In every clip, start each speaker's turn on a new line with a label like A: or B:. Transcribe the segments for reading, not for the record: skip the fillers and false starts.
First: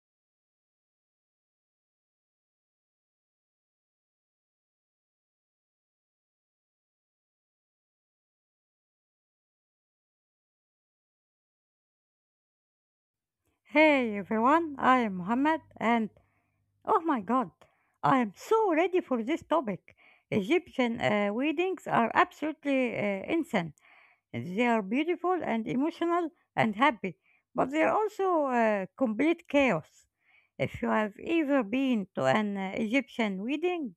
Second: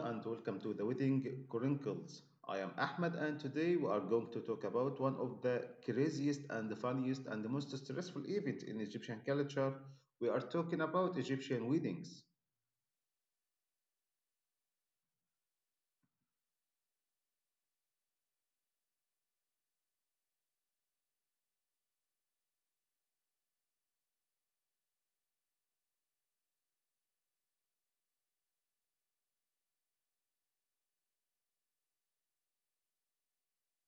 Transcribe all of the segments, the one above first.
A: and welcome to the Wedding Chronicles. I am Ahmed, and today we are going to talk about one of the craziest and funniest and most stressful event in Egyptian culture. We are talking about Egyptian weddings.
B: Hey everyone, I am Muhammad and oh my god, I am so ready for this topic. Egyptian weddings are absolutely insane. They are beautiful and emotional and happy, but they are also complete chaos. If you have ever been to an Egyptian wedding,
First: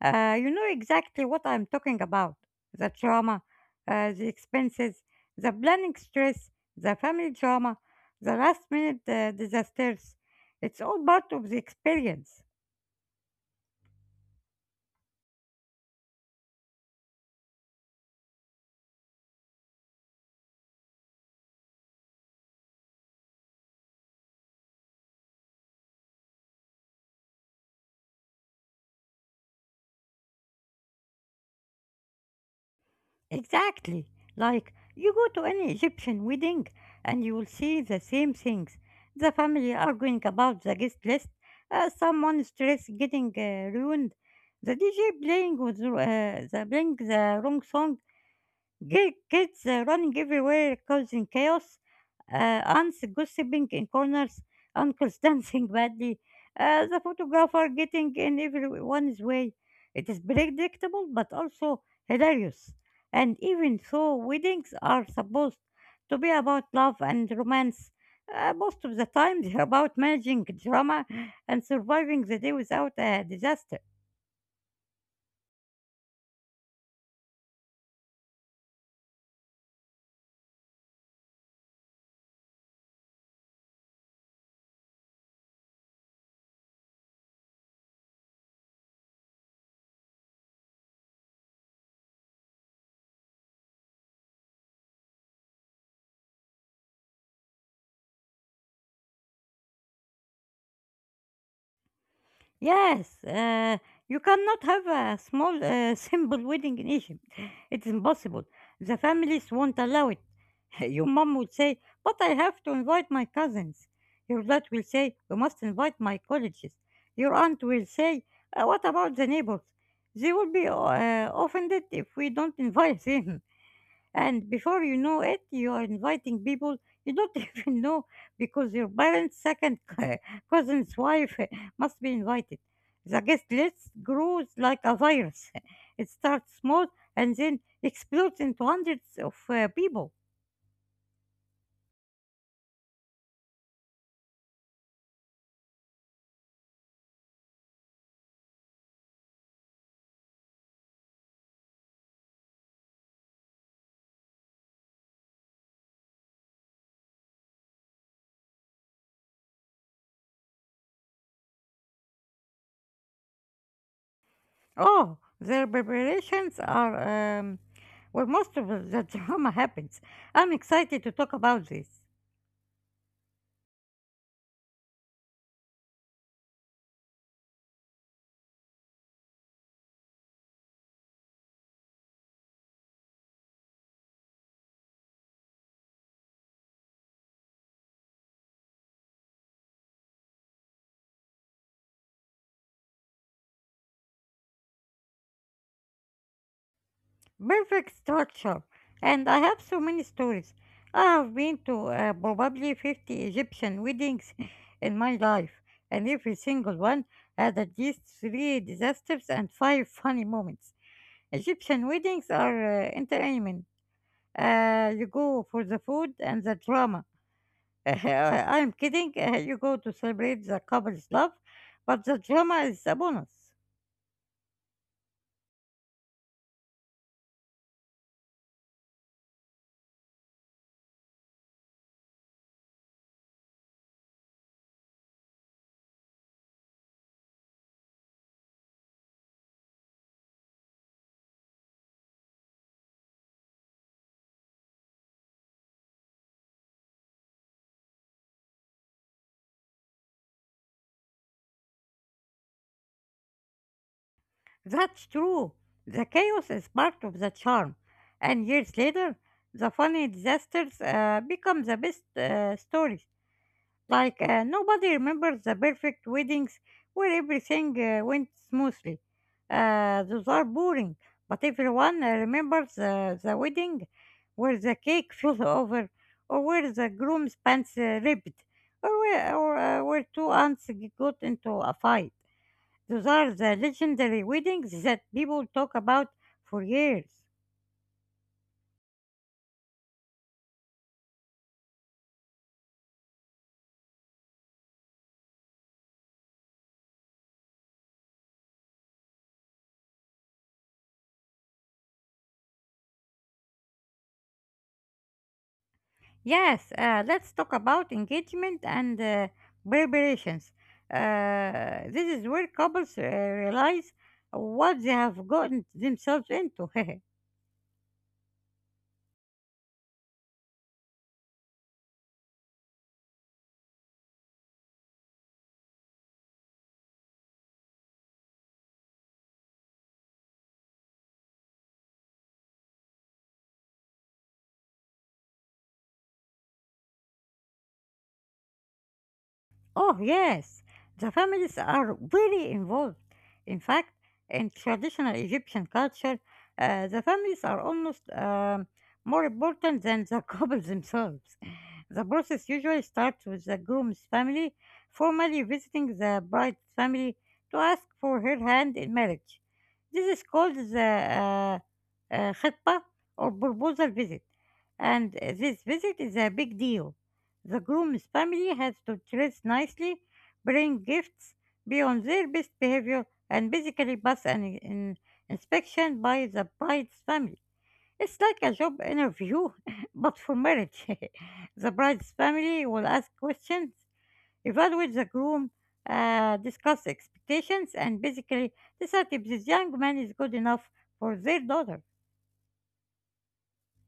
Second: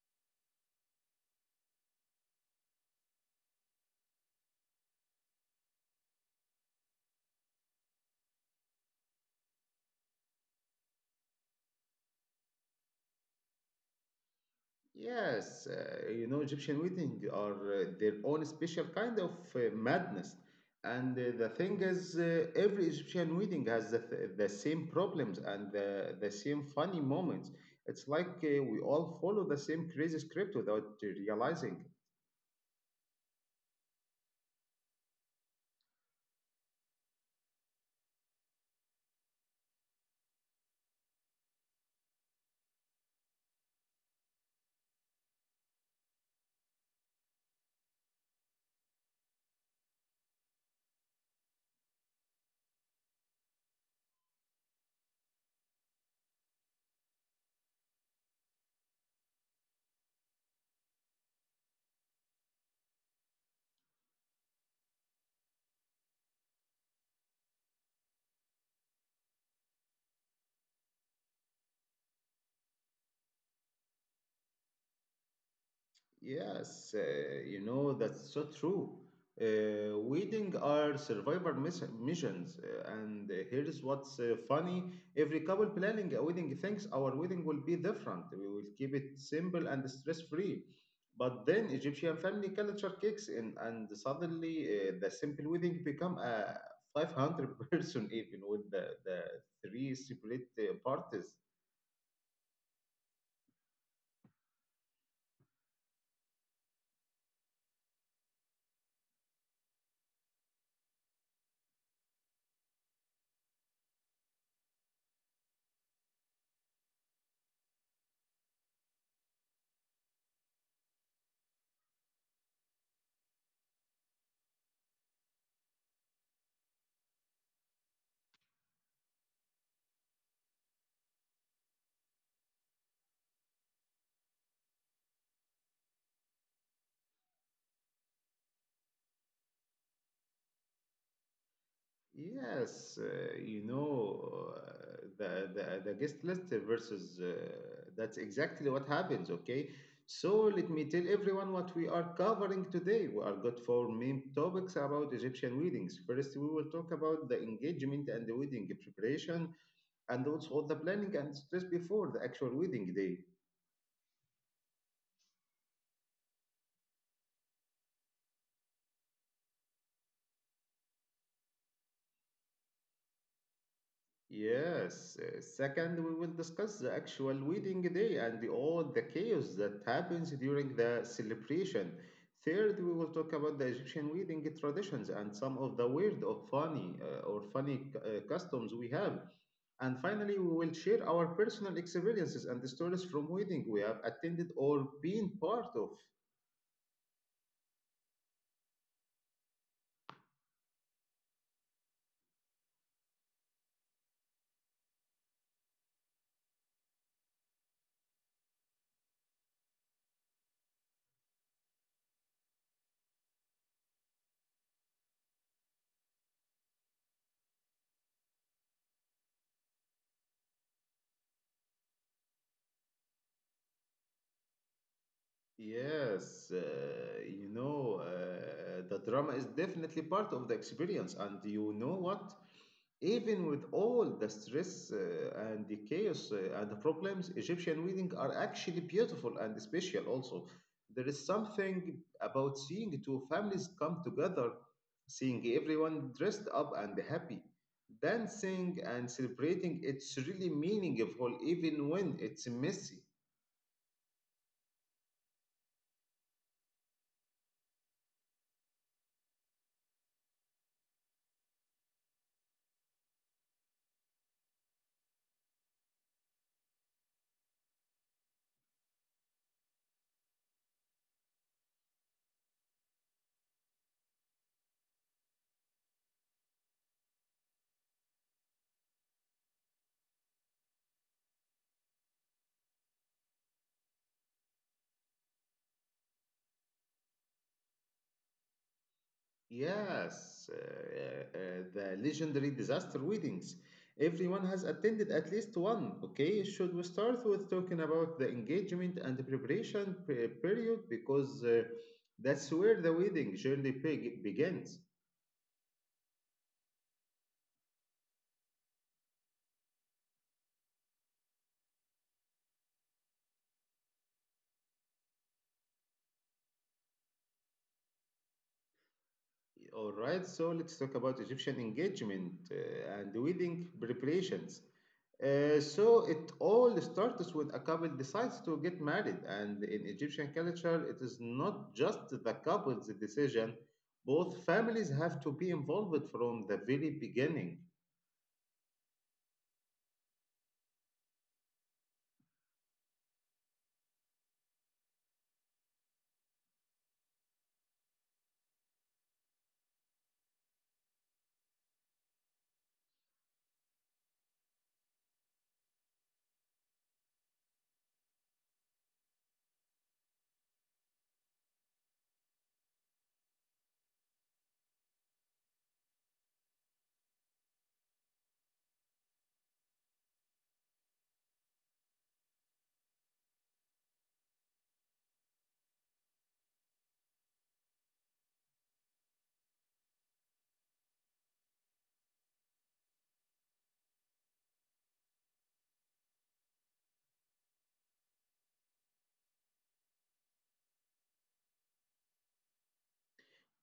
B: you know exactly what I'm talking about. The trauma, the expenses, the planning stress, the family drama, the last minute disasters. It's all part of the experience.
A: Yes, Egyptian wedding are their own special kind of madness. And the thing is, every Egyptian wedding has the same problems and the same funny moments. It's like we all follow the same crazy script without realizing.
B: Exactly. Like, you go to any Egyptian wedding and you will see the same things. The family arguing about the guest list, someone's dress getting ruined, the DJ playing with playing the wrong song, kids running everywhere, causing chaos. Aunts gossiping in corners, uncles dancing badly, the photographer getting in everyone's way. It is predictable but also hilarious. And even though weddings are supposed to be about love and romance, most of the time they're about managing drama and surviving the day without a disaster.
A: Yes, that's so true. Wedding are missions, and here's what's funny. Every couple planning a wedding thinks our wedding will be different. We will keep it simple and stress-free. But then Egyptian family culture kicks in, and suddenly the simple wedding become a 500 person even with the three separate parties.
B: Yes, you cannot have a small, simple wedding in Egypt. It's impossible. The families won't allow it. Your mom would say, "But I have to invite my cousins." Your dad will say, "You must invite my colleagues." Your aunt will say, "What about the neighbors? They will be offended if we don't invite them." And before you know it, you are inviting people you don't even know because your parents' second cousin's wife must be invited. The guest list grows like a virus. It starts small and then explodes into hundreds of people.
A: Yes, you know the guest list versus that's exactly what happens. Okay, so let me tell everyone what we are covering today. We are got four main topics about Egyptian weddings. First, we will talk about the engagement and the wedding preparation, and also all the planning and stress before the actual wedding day.
B: Oh, their preparations are um, where most of the drama happens. I'm excited to talk about this.
A: Yes. Second, we will discuss the actual wedding day and all the chaos that happens during the celebration. Third, we will talk about the Egyptian wedding traditions and some of the weird or funny customs we have. And finally, we will share our personal experiences and the stories from wedding we have attended or been part of.
B: Perfect structure. And I have so many stories. I have been to probably 50 Egyptian weddings in my life, and every single one had at least three disasters and five funny moments. Egyptian weddings are entertainment. You go for the food and the drama. I'm kidding, you go to celebrate the couple's love, but the drama is a bonus.
A: Yes, the drama is definitely part of the experience. And you know what? Even with all the stress and the chaos and the problems, Egyptian weddings are actually beautiful and special also. There is something about seeing two families come together, seeing everyone dressed up and happy, dancing and celebrating. It's really meaningful even when it's messy.
B: That's true. The chaos is part of the charm. And years later, the funny disasters become the best stories. Like, nobody remembers the perfect weddings where everything went smoothly. Those are boring. But everyone remembers the wedding where the cake fell over, or where the groom's pants ripped, or where two aunts got into a fight. Those are the legendary weddings that people talk about for years.
A: Yes, the legendary disaster weddings. Everyone has attended at least one. Okay, should we start with talking about the engagement and the period because that's where the wedding begins.
B: Yes, let's talk about engagement and preparations. This is where couples realize what they have gotten themselves into.
A: All right, so let's talk about Egyptian engagement and wedding preparations. So it all starts when a couple decides to get married, and in Egyptian culture, it is not just the couple's decision. Both families have to be involved from the very beginning.
B: Oh, yes, the families are very involved. In fact, in traditional Egyptian culture, the families are almost more important than the couples themselves. The process usually starts with the groom's family formally visiting the bride's family to ask for her hand in marriage. This is called the khitbah or proposal visit, and this visit is a big deal. The groom's family has to dress nicely, bring gifts, be on their best behavior, and basically pass an inspection by the bride's family. It's like a job interview, but for marriage. The bride's family will ask questions, evaluate the groom, discuss expectations, and basically decide if this young man is good enough for their daughter.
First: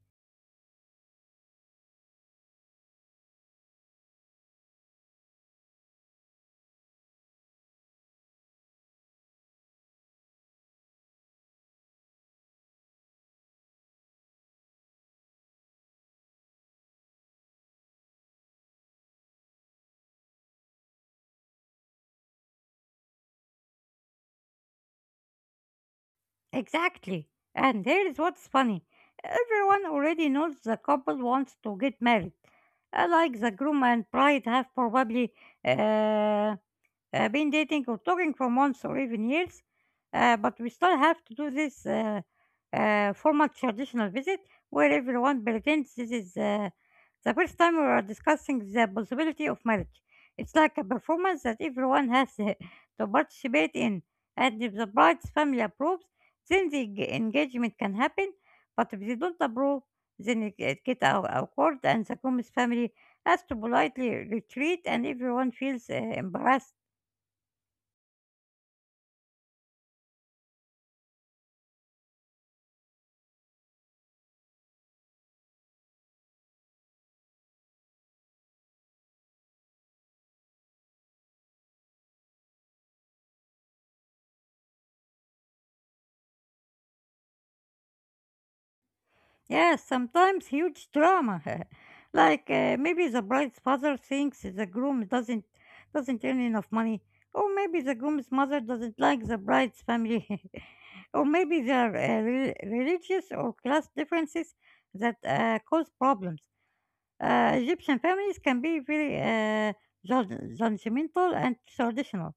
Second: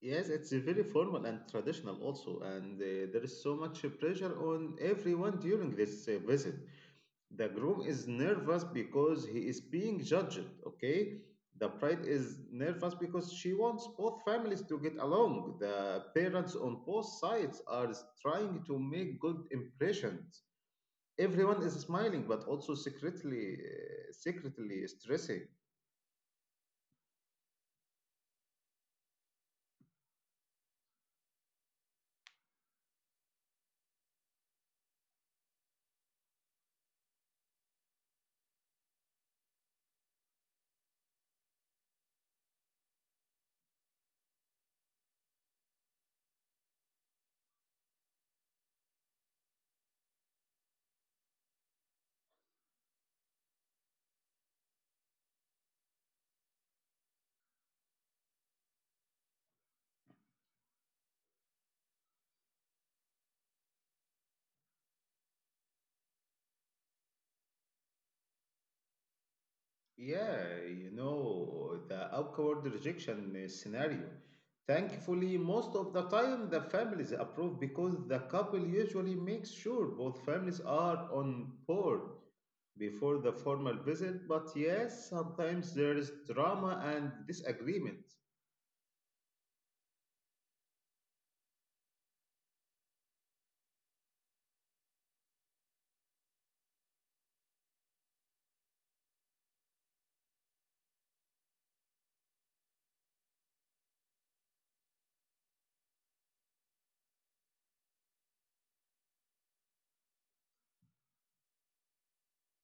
A: Yes, it's very formal and traditional also, and there is so much pressure on everyone during this visit. The groom is nervous because he is being judged. Okay, the bride is nervous because she wants both families to get along. The parents on both sides are trying to make good impressions. Everyone is smiling but also secretly stressing.
B: Exactly. And here's what's funny: everyone already knows the couple wants to get married. Like, the groom and bride have probably uh, been dating or talking for months or even years, but we still have to do this formal traditional visit where everyone pretends this is the first time we are discussing the possibility of marriage. It's like a performance that everyone has to participate in, and if the bride's family approves, then the engagement can happen, but if they don't approve, then it get awkward and the groom's family has to politely retreat and everyone feels embarrassed.
A: Yeah, you know, the awkward rejection scenario. Thankfully, most of the time the families approve because the couple usually makes sure both families are on board before the formal visit. But yes, sometimes there is drama and disagreement.
B: Yes, sometimes huge drama. Like, maybe the bride's father thinks the groom doesn't earn enough money, or maybe the groom's mother doesn't like the bride's family, or maybe there are religious or class differences that cause problems. Egyptian families can be very judgmental and traditional.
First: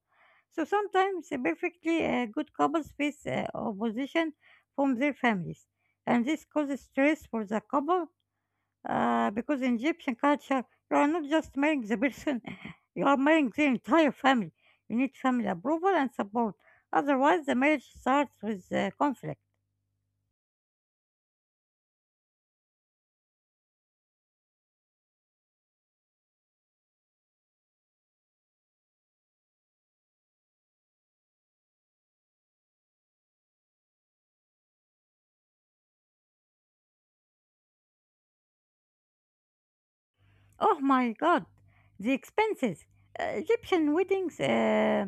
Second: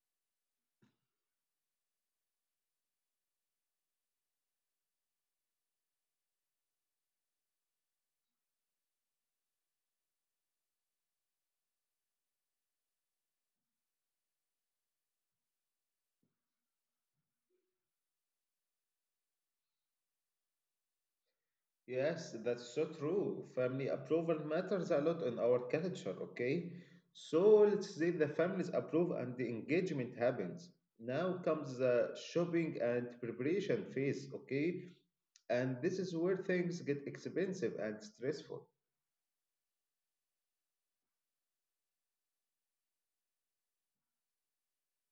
B: So sometimes the perfectly good couples face opposition from their families, and this causes stress for the couple because in Egyptian culture, you are not just marrying the person, you are marrying their entire family. You need family approval and support; otherwise, the marriage starts with conflict.
A: Yes, that's so true. Family approval matters a lot in our culture, okay? So let's say the families approve and the engagement happens. Now comes the shopping and preparation phase, okay? And this is where things get expensive and stressful.
B: Oh my god, the expenses! Uh, Egyptian weddings. Uh,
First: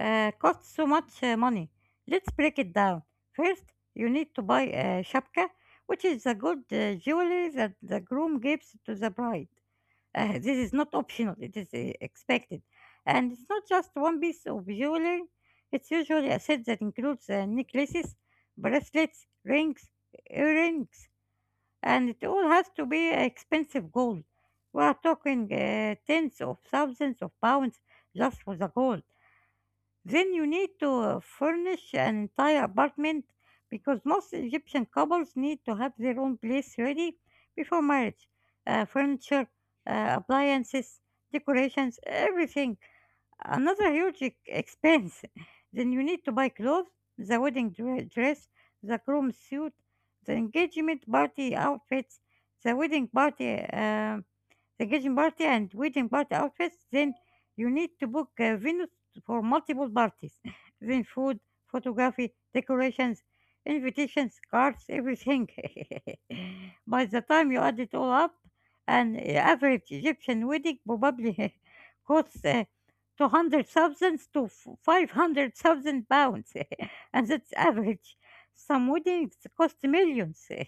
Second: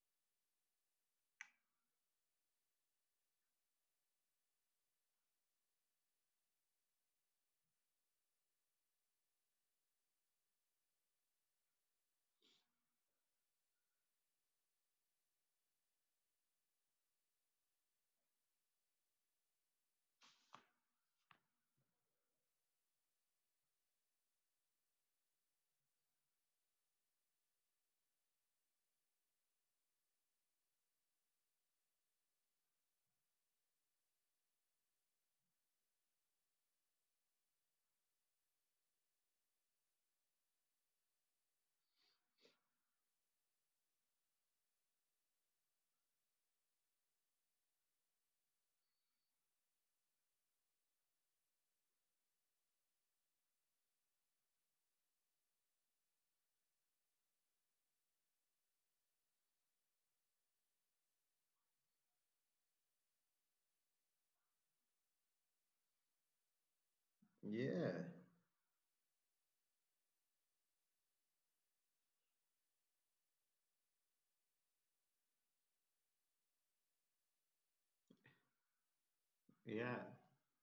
B: uh, costs so much money. Let's break it down. First, you need to buy a shapka, which is the good jewelry that the groom gives to the bride. This is not optional, it is expected. And it's not just one piece of jewelry, it's usually a set that includes necklaces, bracelets, rings, earrings, and it all has to be expensive gold. We are talking tens of thousands of pounds just for the gold. Then you need to furnish an entire apartment because most Egyptian couples need to have their own place ready before marriage. Furniture, appliances, decorations, everything. Another huge expense. Then you need to buy clothes, the wedding dress, the groom suit, the engagement party outfits, the wedding party. The kitchen party and wedding party outfits, then you need to book a venue for multiple parties. Then food, photography, decorations, invitations, cards, everything. By the time you add it all
A: Yeah,
B: up, an average Egyptian wedding probably costs 200,000 to 500,000 pounds. And that's average. Some weddings cost
A: yeah.
B: millions.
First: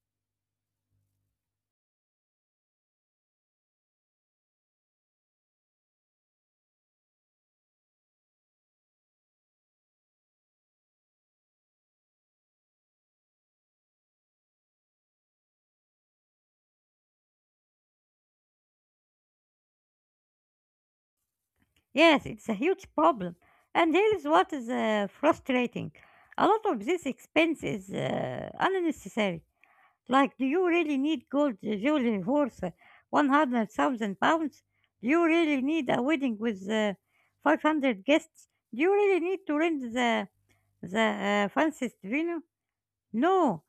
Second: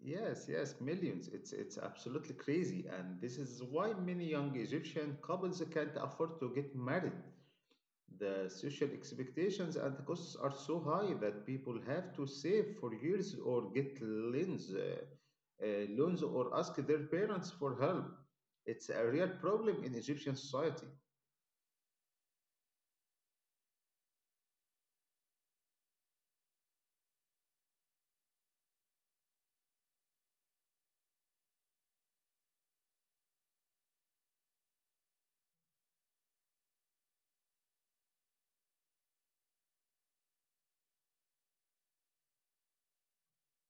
A: Yes, yes, millions. It's absolutely crazy, and this is why many young Egyptian couples can't afford to get married. The social expectations and the costs are so high that people have to save for years or get loans, or ask their parents for help. It's a real problem in Egyptian society.
B: Yes, it's a huge problem. And here is what is frustrating. A lot of this expense is unnecessary. Like, do you really need gold jewelry worth 100,000 pounds? Do you really need a wedding with 500 guests? Do you really need to rent the fanciest venue? No.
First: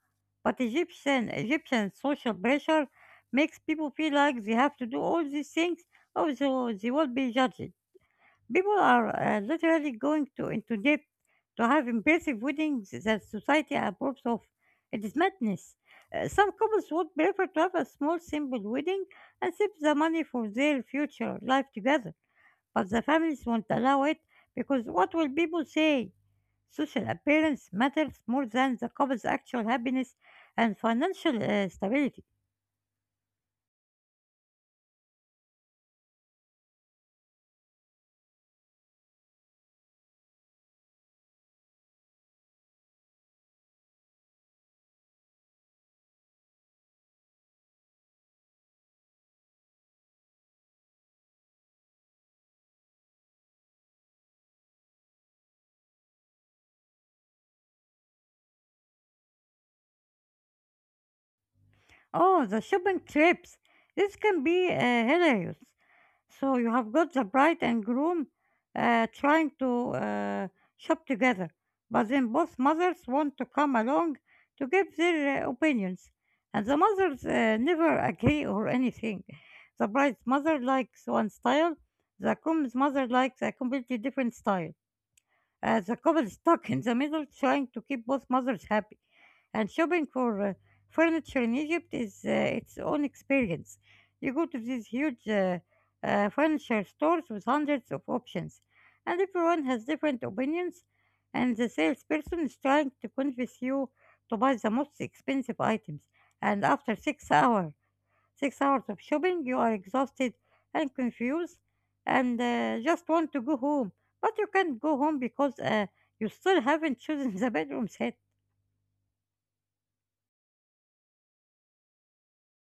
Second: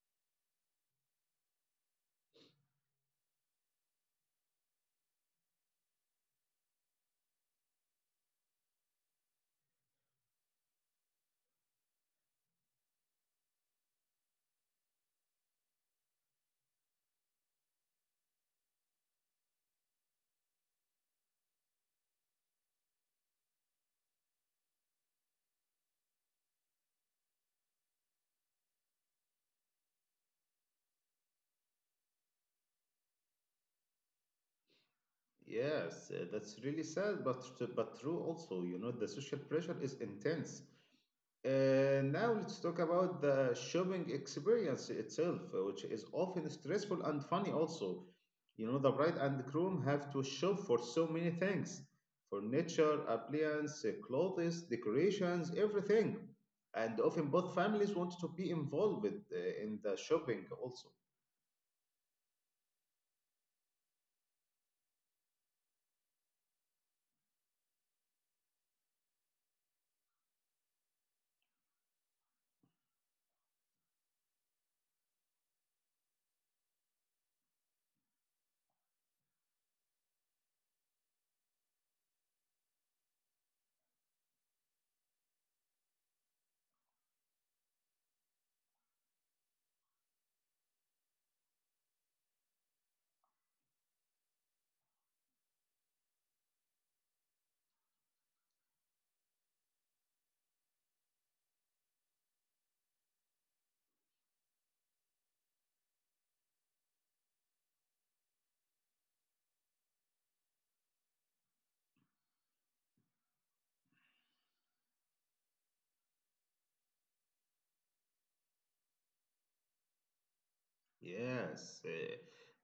B: But Egyptian social pressure makes people feel like they have to do all these things or they will be judged. People are literally going to into debt to have impressive weddings that society approves of. It is madness. Some couples would prefer to have a small, simple wedding and save the money for their future life together, but the families won't allow it because what will people say? Social appearance matters more than the couple's actual happiness and financial stability.
A: Yes, that's really sad, but true also. You know, the social pressure is intense. And now let's talk about the shopping experience itself, which is often stressful and funny also. You know, the bride and the groom have to shop for so many things: furniture, appliances, clothes, decorations, everything. And often both families want to be involved in the shopping also.
B: Oh, the shopping trips. This can be hilarious. So you have got the bride and groom trying to shop together, but then both mothers want to come along to give their opinions, and the mothers never agree or anything. The bride's mother likes one style, the groom's mother likes a completely different style. The couple stuck in the middle trying to keep both mothers happy. And shopping for furniture in Egypt is its own experience. You go to these huge furniture stores with hundreds of options, and everyone has different opinions, and the salesperson is trying to convince you to buy the most expensive items. And after 6 hours, 6 hours of shopping, you are exhausted and confused and just want to go home. But you can't go home because you still haven't chosen the bedroom set.
A: Yes,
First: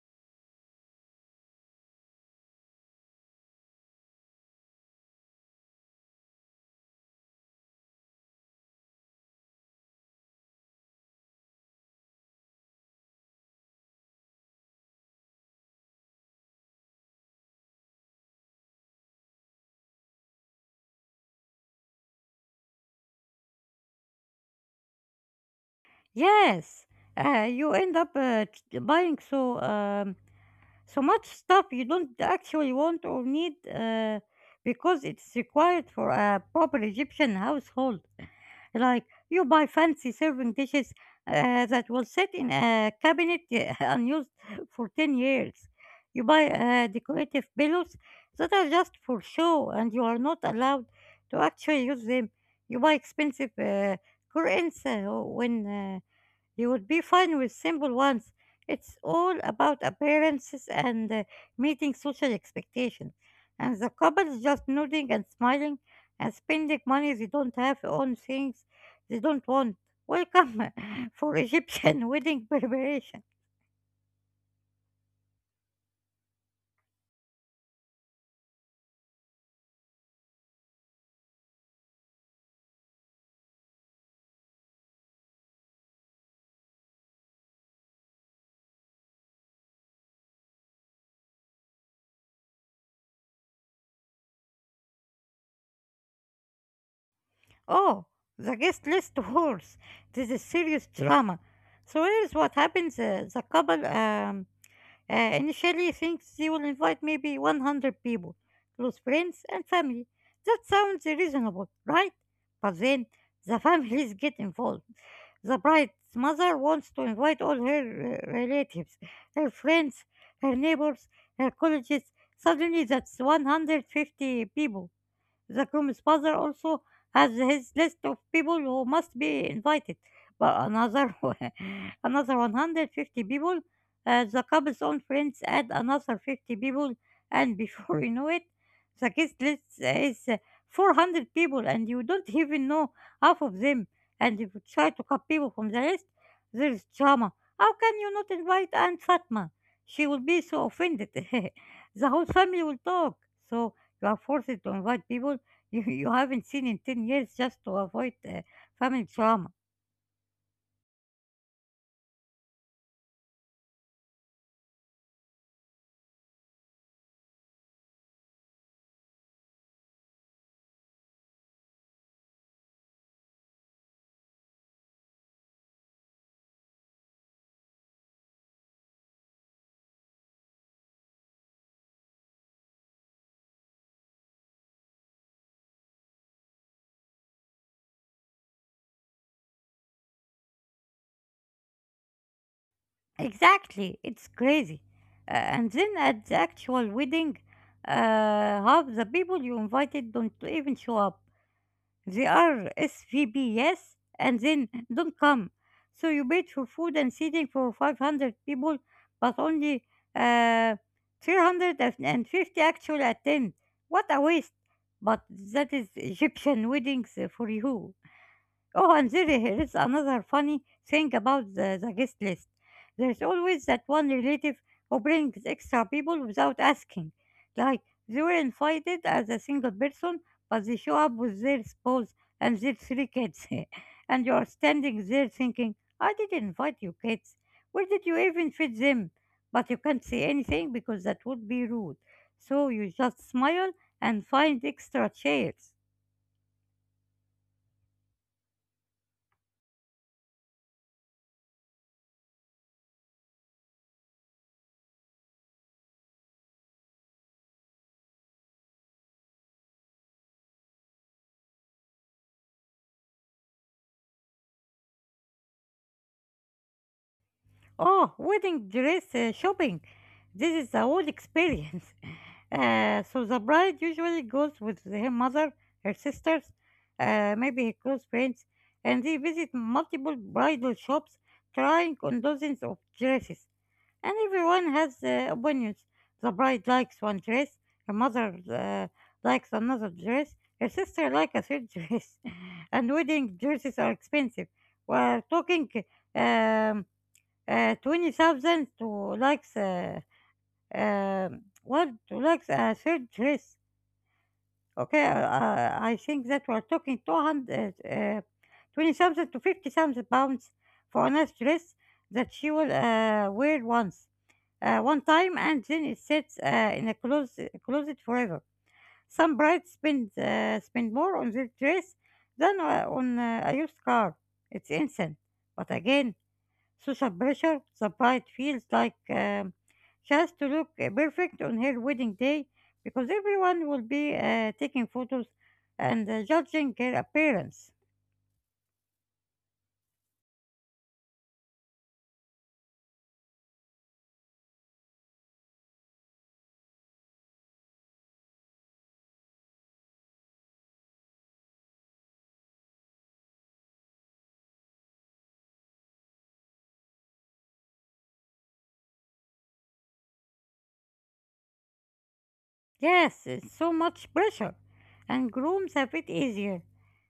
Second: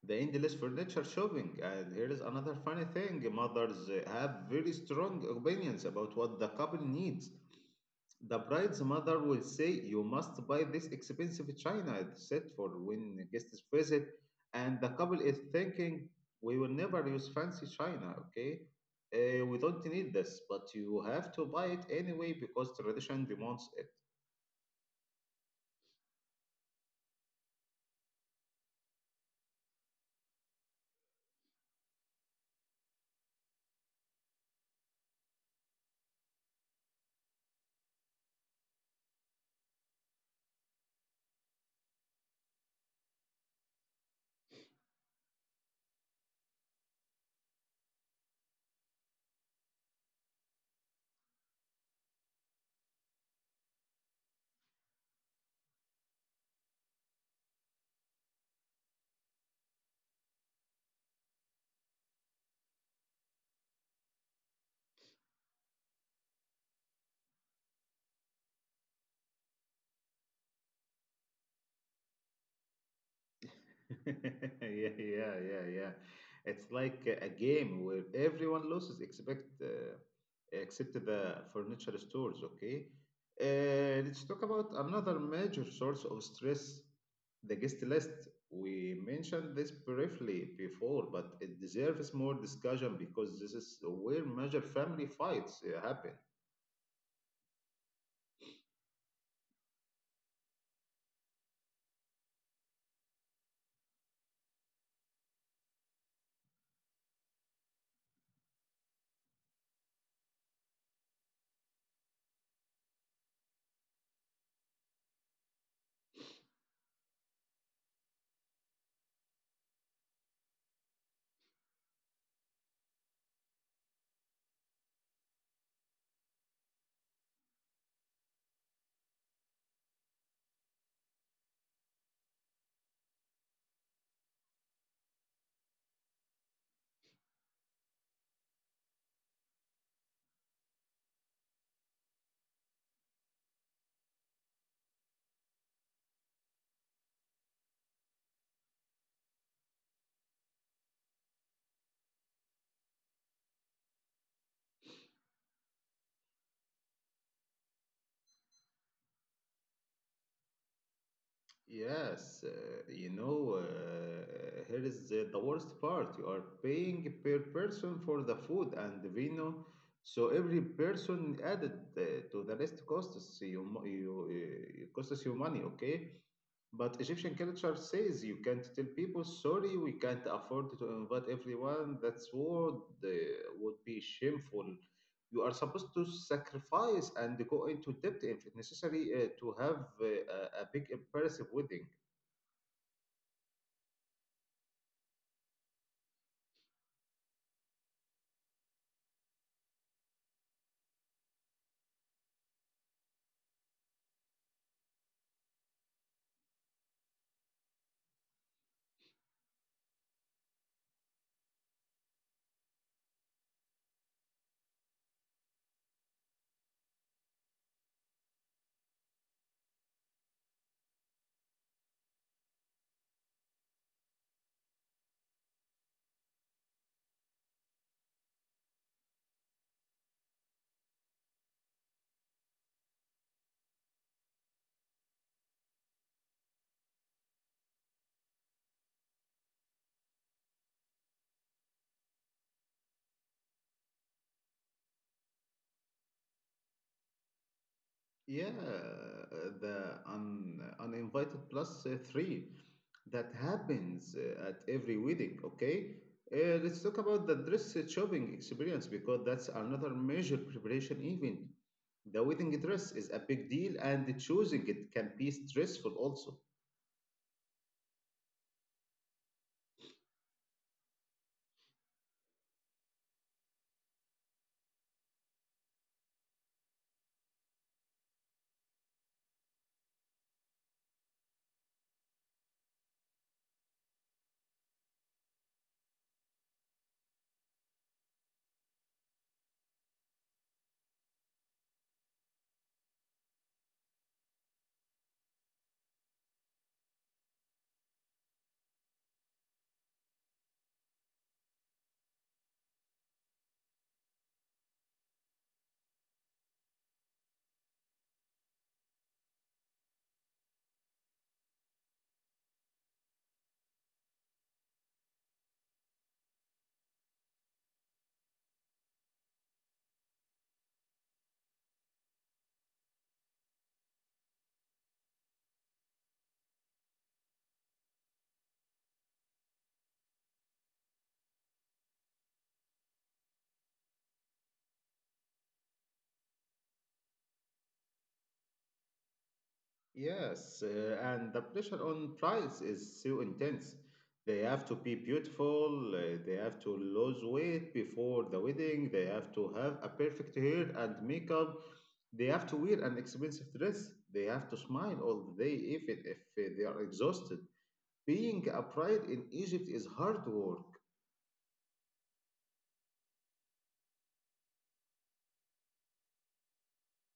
A: the endless furniture shopping. And here is another funny thing: mothers have very strong opinions about what the couple needs. The bride's mother will say, "You must buy this expensive china set for when guests visit." And the couple is thinking, "We will never use fancy china, okay? We don't need this," but you have to buy it anyway because tradition demands it.
B: Yes, you end up buying so so much stuff you don't actually want or need because it's required for a proper Egyptian household. Like, you buy fancy serving dishes that will sit in a cabinet unused for 10 years. You buy decorative pillows that are just for show and you are not allowed to actually use them. You buy expensive curtains when you would be fine with simple ones. It's all about appearances and meeting social expectations. And the couple's just nodding and smiling and spending money they don't have on things they don't want. Welcome for Egyptian wedding preparation.
A: Yeah, yeah, yeah, yeah. It's like a game where everyone loses except the furniture stores. Okay, let's talk about another major source of stress: the guest list. We mentioned this briefly before, but it deserves more discussion because this is where major family fights happen.
B: Oh, the guest list wars. This is serious drama. So here's what happens. The couple initially, thinks they will invite maybe 100 people, close friends and family. That sounds reasonable, right? But then the families get involved. The bride's mother wants to invite all her relatives, her friends, her neighbors, her colleges. Suddenly, that's 150 people. The groom's father also has his list of people who must be invited, but another another 150 people. The couple's own friends add another 50 people, and before you know it, the guest list is 400 people, and you don't even know half of them. And if you try to cut people from the list, there is drama. How can you not invite Aunt Fatma? She will be so offended. The whole family will talk. So you are forced to invite people you haven't seen in 10 years just to avoid family drama.
A: Yes, you know, uh, here is the worst part. You are paying per person for the food and the vino, so every person added uh, to the rest costs you mo- you it costs you money, okay? But Egyptian culture says you can't tell people, "Sorry, we can't afford to invite everyone." That's what uh, would be shameful. You are supposed to sacrifice and go into debt if necessary to have a big impressive wedding.
B: Exactly, it's crazy. And then at the actual wedding, half the people you invited don't even show up. They are SVP, yes, and then don't come. So you paid for food and seating for 500 people, but only uh, 350 actually attend. What a waste! But that is Egyptian weddings for you. Oh, and there here is another funny thing about the guest list. There's always that one relative who brings extra people without asking. Like, they were invited as a single person, but they show up with their spouse and their three kids. And you're standing there thinking, I didn't invite you kids. Where did you even fit them? But you can't say anything because that would be rude. So you just smile and find extra chairs.
A: Yeah, the uninvited plus three. That happens at every wedding. Okay, let's talk about the dress shopping experience because that's another major preparation event. The wedding dress is a big deal, and choosing it can be stressful also.
B: Oh, wedding dress shopping. This is the whole experience. So the bride usually goes with her mother, her sisters, maybe her close friends, and they visit multiple bridal shops trying on dozens of dresses. And everyone has opinions. The bride likes one dress, her mother likes another dress, her sister likes a third dress. And wedding dresses are expensive. We're talking um, 20,000 to likes. Want to like a third race. Okay, I think that we're talking 20,000 to 50,000 pounds for a nice dress that she will wear once, one time, and then it sits in a closet forever. Some brides spend more on their dress than on a used car. It's insane. But again, social pressure, the bride feels like she has to look perfect on her wedding day because everyone will be taking photos and judging her appearance.
A: Yes, and the pressure on price is so intense. They have to be beautiful, they have to lose weight before the wedding, they have to have a perfect hair and makeup, they have to wear an expensive dress, they have to smile all day even if they are exhausted. Being a bride in Egypt is hard work.
B: Yes, it's so much pressure, and grooms a bit easier.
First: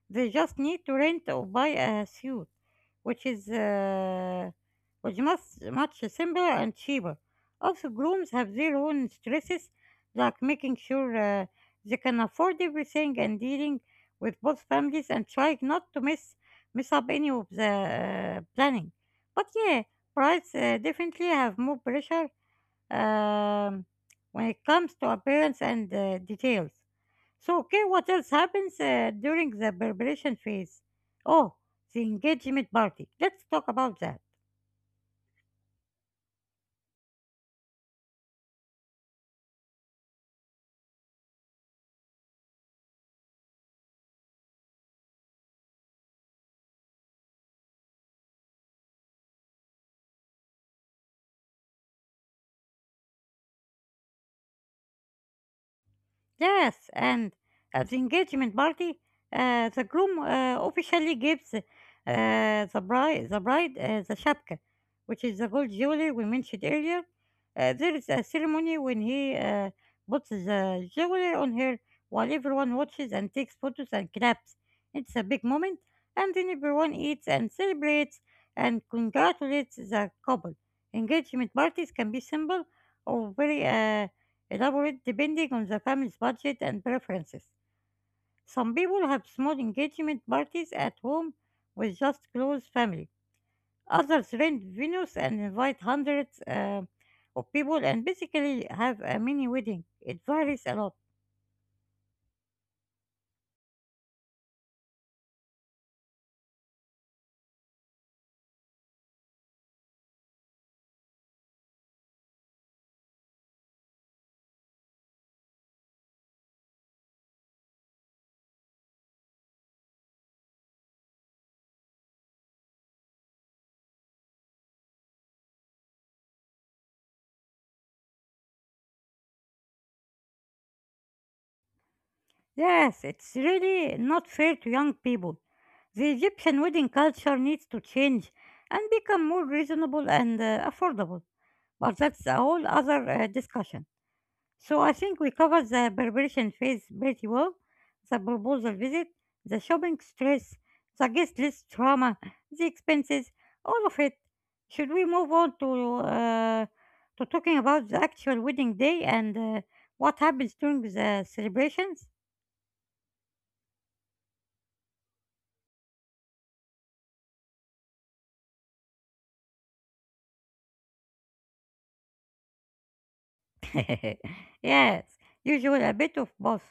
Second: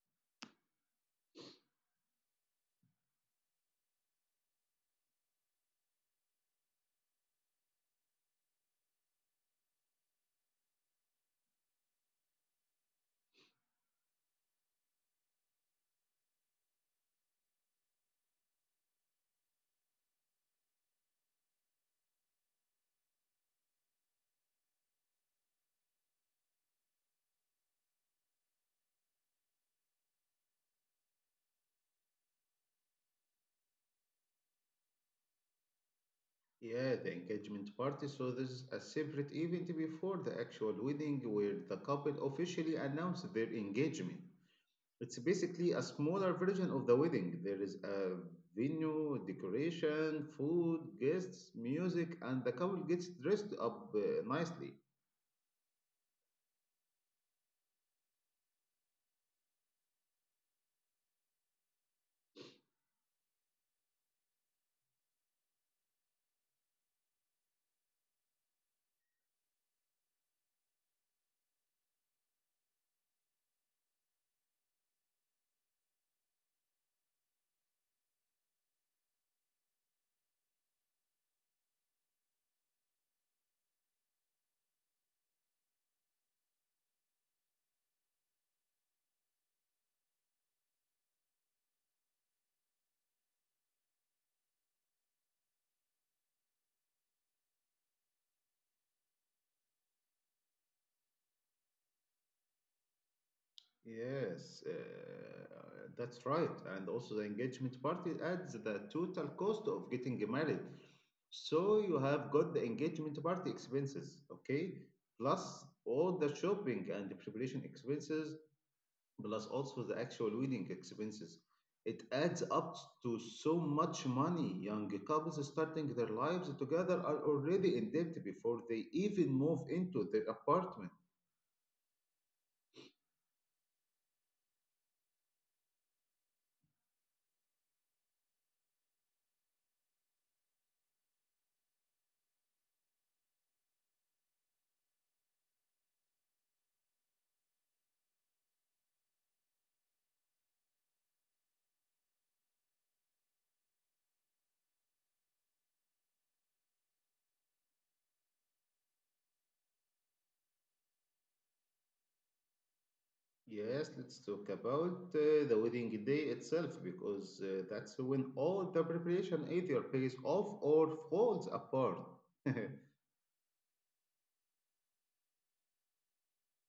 B: They just need to rent or buy a suit, which is which must much simpler and cheaper. Also, grooms have their own stresses, like making sure they can afford everything and dealing with both families and trying not to miss up any of the planning. But yeah, brides definitely have more pressure um, when it comes to appearance and details. So, okay, what else happens during the preparation phase? Oh, the engagement party. Let's talk about that.
A: Yeah, the engagement party, so there's a separate event before the actual wedding where the couple officially announce their engagement. It's basically a smaller version of the wedding. There is a venue, decoration, food, guests, music, and the couple gets dressed up nicely.
B: Yes, and at the engagement party, the groom officially gives the bride the shapka, which is the gold jewelry we mentioned earlier. There is a ceremony when he puts the jewelry on her while everyone watches and takes photos and claps. It's a big moment, and then everyone eats and celebrates and congratulates the couple. Engagement parties can be simple or very elaborate depending on the family's budget and preferences. Some people have small engagement parties at home with just close family. Others rent venues and invite hundreds of people and basically have a mini wedding. It varies a lot.
A: Yes, that's right. And also, the engagement party adds the total cost of getting married. So, you have got the engagement party expenses, okay? Plus all the shopping and the preparation expenses, plus also the actual wedding expenses. It adds up to so much money. Young couples starting their lives together are already in debt before they even move into their apartment.
B: Yes, it's really not fair to young people. The Egyptian wedding culture needs to change and become more reasonable and affordable. But that's a whole other discussion. So I think we covered the preparation phase pretty well, the proposal visit, the shopping stress, the guest list trauma, the expenses, all of it. Should we move on to talking about the actual wedding day and what happens during the celebrations?
A: Yes, let's talk about the wedding day itself because that's when all the preparation either pays off or falls apart.
B: Yes, usually a bit of both.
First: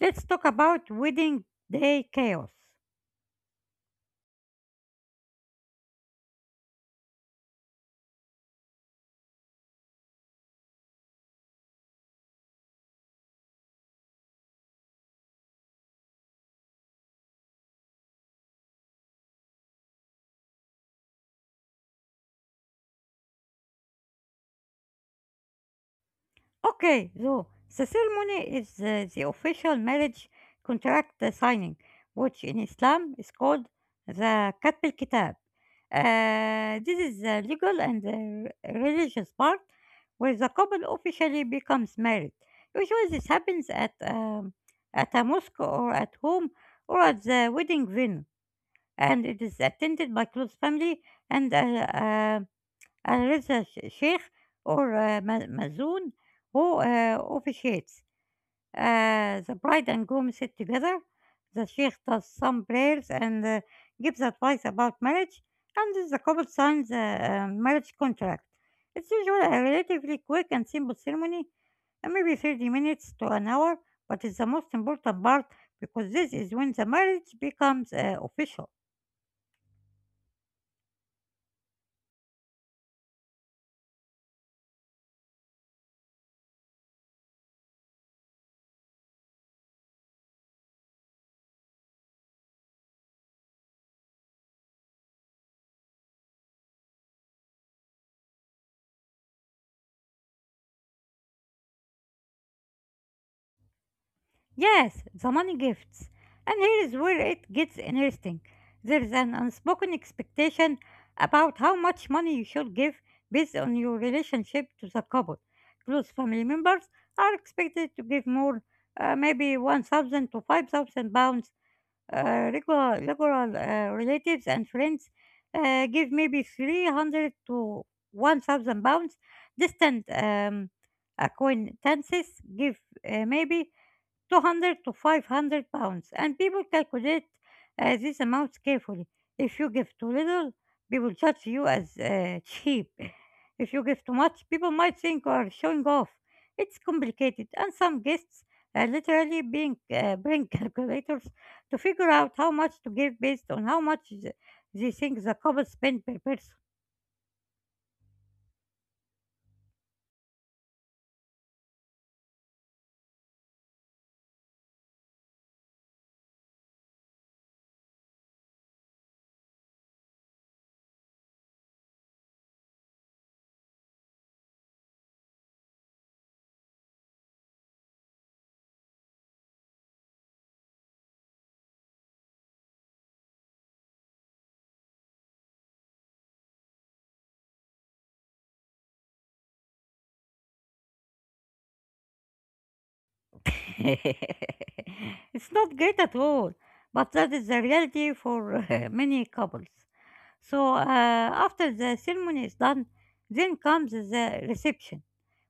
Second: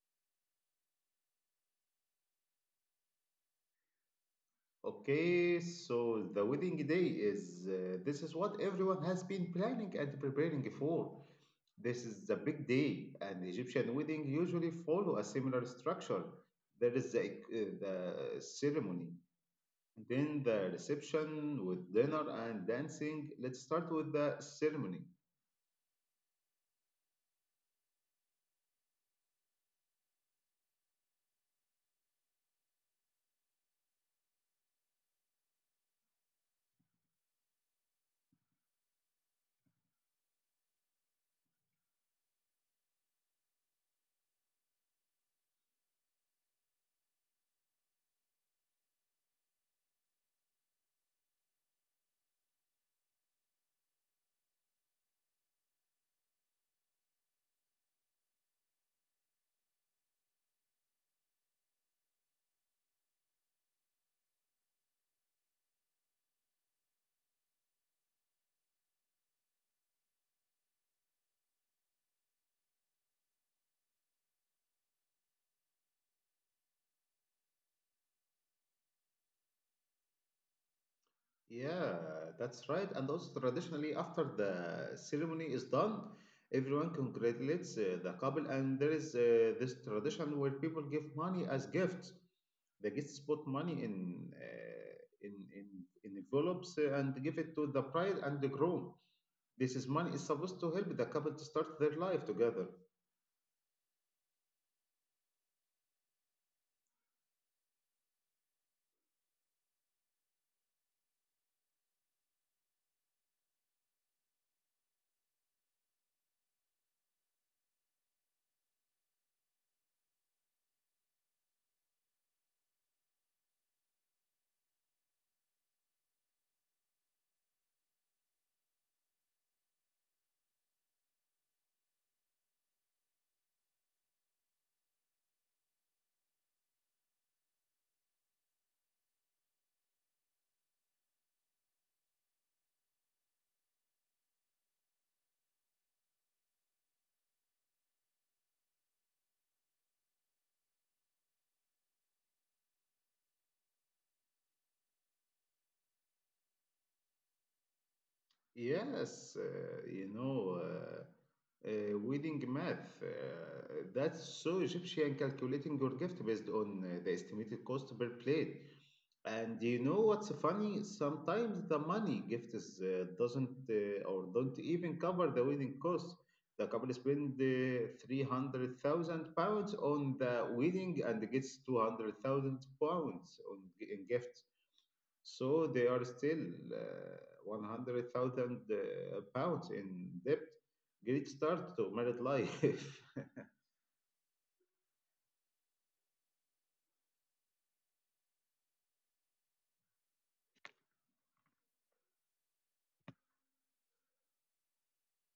B: Let's talk about wedding day chaos.
A: Okay, so the wedding day is this is what everyone has been planning and preparing for. This is the big day, and Egyptian wedding usually follow a similar structure. There is the ceremony, then the reception with dinner and dancing. Let's start with the ceremony.
B: Okay, so the ceremony is the official marriage contract signing, which in Islam is called the Katb al Kitab. This is the legal and the religious part where the couple officially becomes married. Usually, this happens at a mosque or at home or at the wedding venue, and it is attended by close family and uh, أنا لسه ش شيخ or آه، م مأذون who officiates. The bride and groom sit together. The sheikh does some prayers and gives advice about marriage, and the couple signs a marriage contract. It's usually a relatively quick and simple ceremony, maybe 30 minutes to an hour, but it's the most important part because this is when the marriage becomes official.
A: Yeah, that's right. And also, traditionally, after the ceremony is done, everyone congratulates the couple, and there is this tradition where people give money as gifts. The guests put money in in envelopes and give it to the bride and the groom. This is money is supposed to help the couple to start their life together.
B: Yes, the money gifts. And here is where it gets interesting. There's an unspoken expectation about how much money you should give based on your relationship to the couple. Close family members are expected to give more, maybe 1,000 to 5,000 pounds. Regular relatives and friends give maybe 300 to 1,000 pounds. Distant acquaintances give maybe 200 to 500 pounds, and people calculate these amounts carefully. If you give too little, people judge you as cheap. If you give too much, people might think you are showing off. It's complicated, and some guests literally bring calculators to figure out how much to give based on how much they think the couple spend per person.
A: Yes, wedding math. That's so Egyptian, calculating your gift based on the estimated cost per plate. And you know what's funny? Sometimes the money gift is, doesn't or don't even cover the wedding cost. The couple spend 300,000 pounds on the wedding and gets 200,000 pounds in gift. So they are still 100,000 pounds in debt. Great start to married life.
B: It's not great at all, but that is the reality for many couples. So after the ceremony is done, then comes the reception,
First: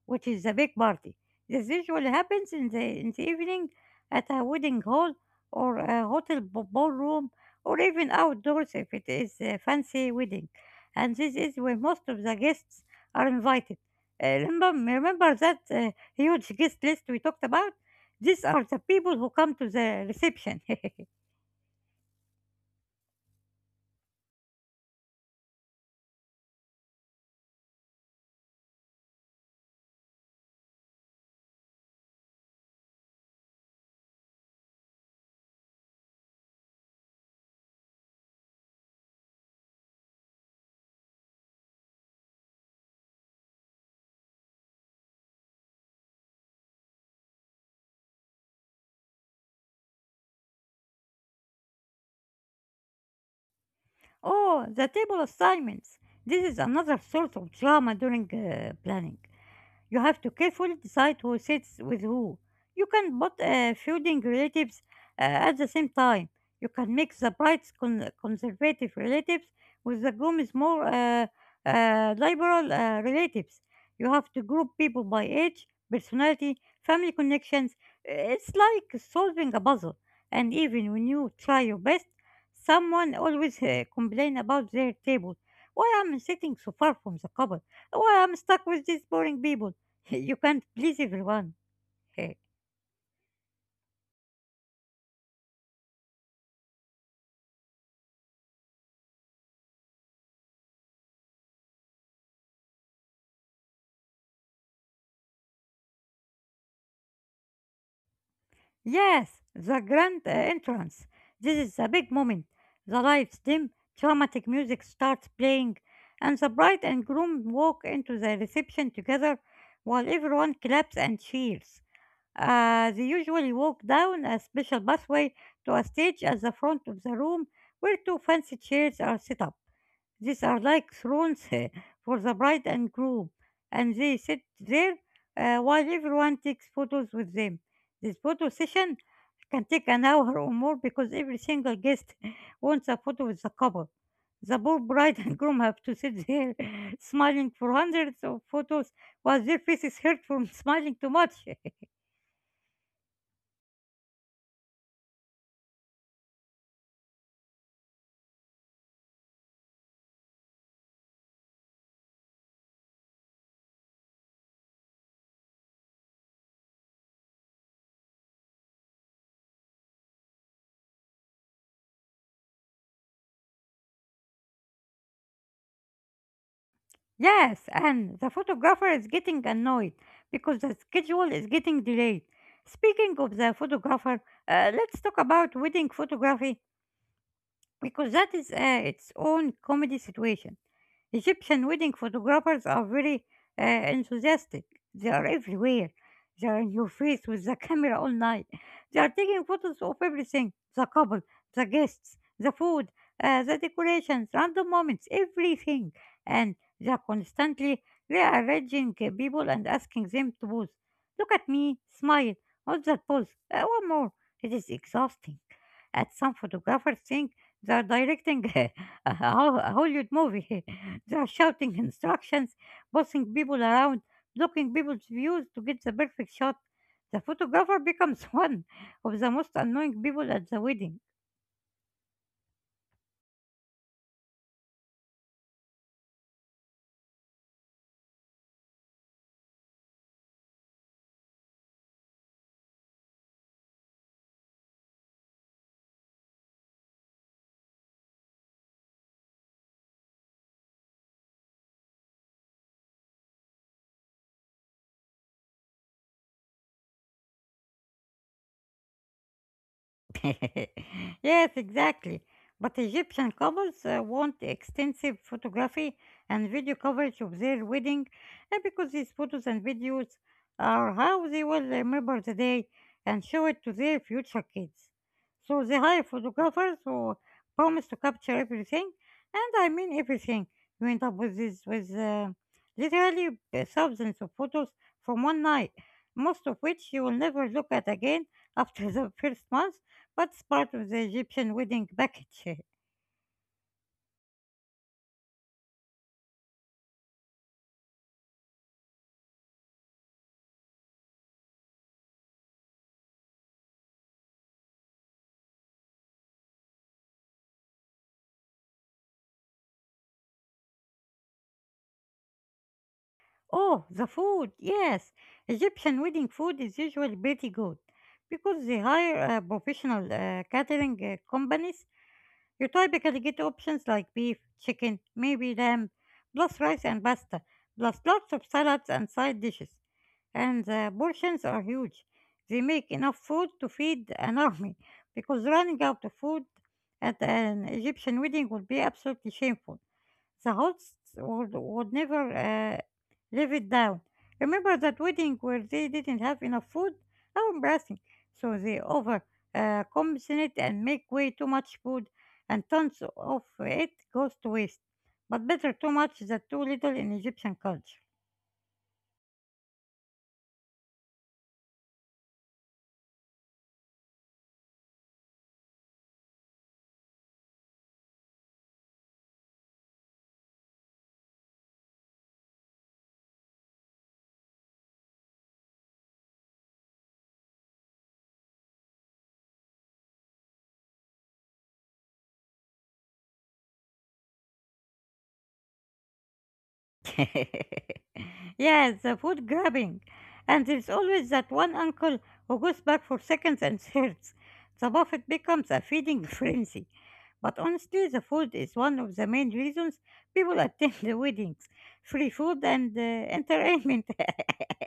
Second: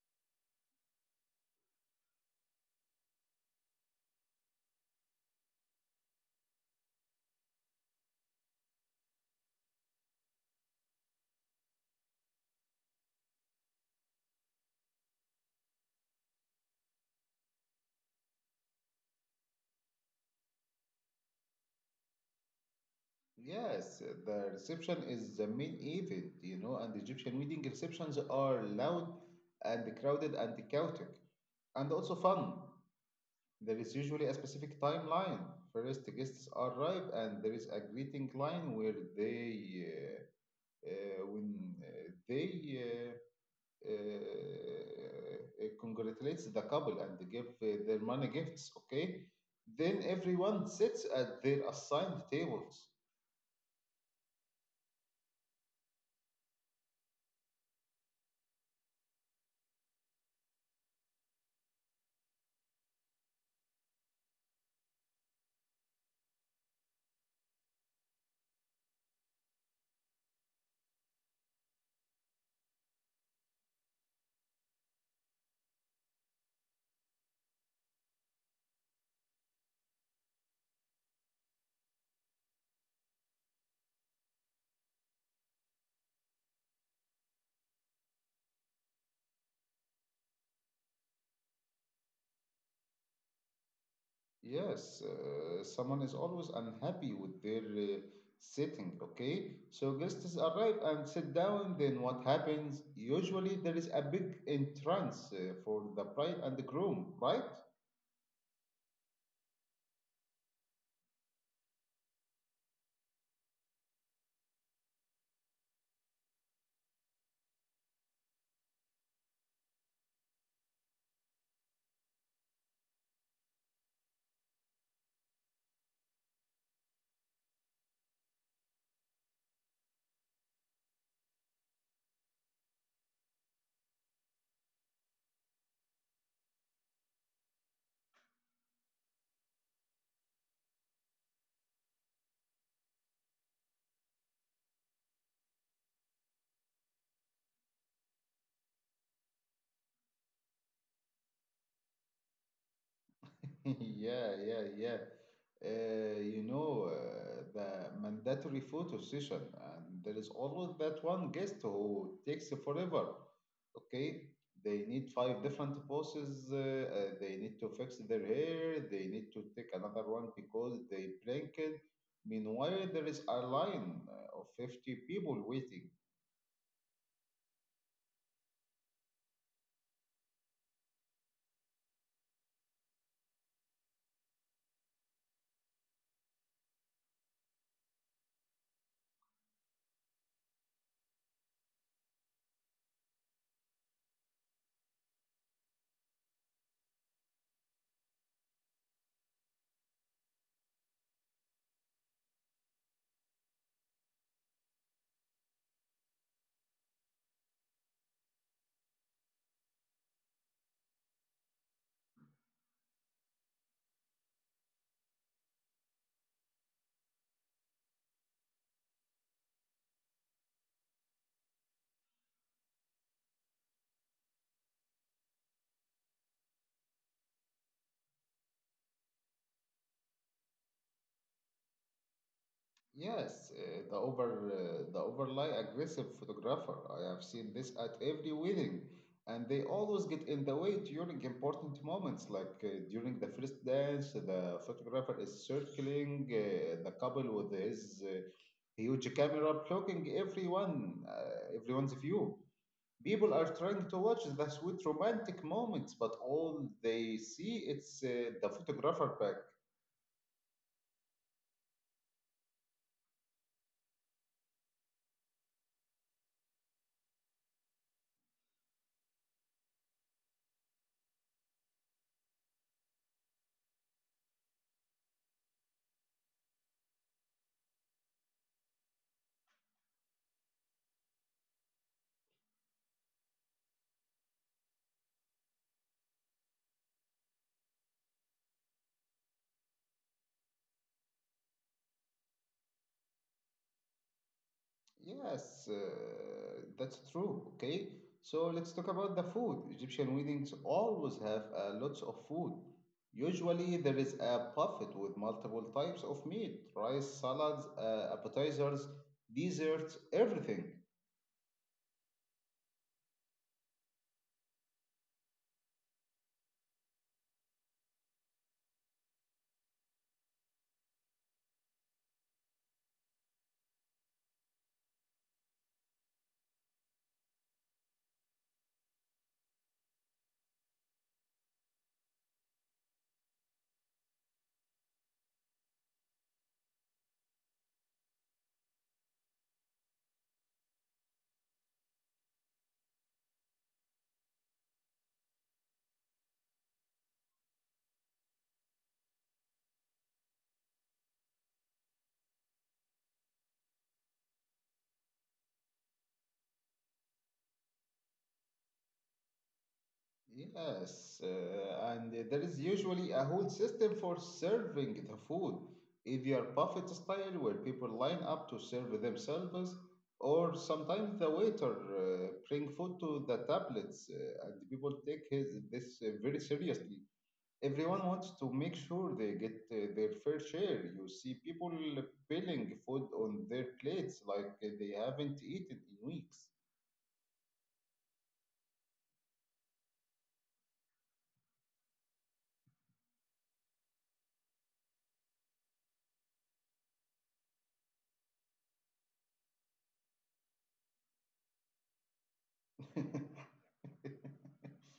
B: which is the big party. This usually happens in the evening at a wedding hall or a hotel ballroom or even outdoors if it is a fancy wedding. And this is where most of the guests are invited. Remember that huge guest list we talked about? These are the people who come to the reception.
A: Yes, the reception is the main event, you know, and the Egyptian wedding receptions are loud and crowded and chaotic, and also fun. There is usually a specific timeline. First, the guests arrive, and there is a greeting line where they, when they congratulates the couple and give their money gifts, okay? Then everyone sits at their assigned tables.
B: Oh, the table assignments. This is another source of drama during planning. You have to carefully decide who sits with who. You can put feuding relatives at the same time. You can mix the bright conservative relatives with the gloom more liberal relatives. You have to group people by age, personality, family connections. It's like solving a puzzle. And even when you try your best, someone always complain about their table. Why am I sitting so far from the couple? Why I'm stuck with these boring people? You can't please everyone. Eh,
A: Yes, someone is always unhappy with their sitting, okay? So guests arrive and sit down. Then what happens? Usually there is a big entrance for the bride and the groom, right?
B: Yes, the grand entrance. This is the big moment. The lights dim, dramatic music starts playing, and the bride and groom walk into the reception together while everyone claps and cheers. They usually walk down a special pathway to a stage at the front of the room where two fancy chairs are set up. These are like thrones for the bride and groom, and they sit there while everyone takes photos with them. This photo session can take an hour or more because every single guest wants a photo with the couple. The poor bride and groom have to sit there smiling for hundreds of photos while their faces hurt from smiling too much.
A: Yeah, yeah, yeah. You know, the mandatory photo session, and there is always that one guest who takes forever. Okay, they need five different poses, they need to fix their hair, they need to take another one because they blinked. Meanwhile, there is a line of 50 people waiting.
B: Yes, and the photographer is getting annoyed because the schedule is getting delayed. Speaking of the photographer, let's talk about wedding photography because that is its own comedy situation. Egyptian wedding photographers are very enthusiastic. They are everywhere. They are in your face with the camera all night. They are taking photos of everything the couple, the guests, the food, the decorations, random moments, everything. And they are constantly rearranging people and asking them to pose. Look at me, smile, what's that pose? One more. It is exhausting and some photographers think they are directing a Hollywood movie. They are shouting instructions, bossing people around, blocking people's views to get the perfect shot. The photographer becomes one of the most annoying people at the wedding.
A: Yes, the overly aggressive photographer. I have seen this at every wedding, and they always get in the way during important moments, like during the first dance. The photographer is circling the couple with his huge camera, blocking everyone, everyone's view. People are trying to watch the sweet romantic moments, but all they see it's the photographer back.
B: Yes, exactly. But Egyptian couples want extensive photography and video coverage of their wedding because these photos and videos are how they will remember the day and show it to their future kids. So they hire photographers who promise to capture everything, and I mean everything. You end up with this with literally thousands of photos from one night, most of which you will never look at again after the first month. What's part of the Egyptian wedding package?
A: Yes, uh, that's true. Okay, so let's talk about the food. Egyptian weddings always have lots of food. Usually, there is a buffet with multiple types of meat, rice, salads, appetizers, desserts, everything.
B: Oh, the food. Yes, Egyptian wedding food is usually pretty good because they hire professional catering companies. You typically get options like beef, chicken, maybe lamb, plus rice and pasta, plus lots of salads and side dishes. And the portions are huge. They make enough food to feed an army because running out of food at an Egyptian wedding would be absolutely shameful. The hosts would never live it down. Remember that wedding where they didn't have enough food? How embarrassing. So they over compensate and make way too much food, and tons of it goes to waste. But better too much than too little in Egyptian culture.
A: Yes, and there is usually a whole system for serving the food, if you are buffet style, where people line up to serve themselves, or sometimes the waiter bring food to the tablets, and people take his this very seriously. Everyone wants to make sure they get their fair share. You see people piling food on their plates like they haven't eaten in weeks.
B: Yes, the food grabbing. And there's always that one uncle who goes back for seconds and thirds. The buffet becomes a feeding frenzy. But honestly, the food is one of the main reasons people attend the weddings. Free food and entertainment.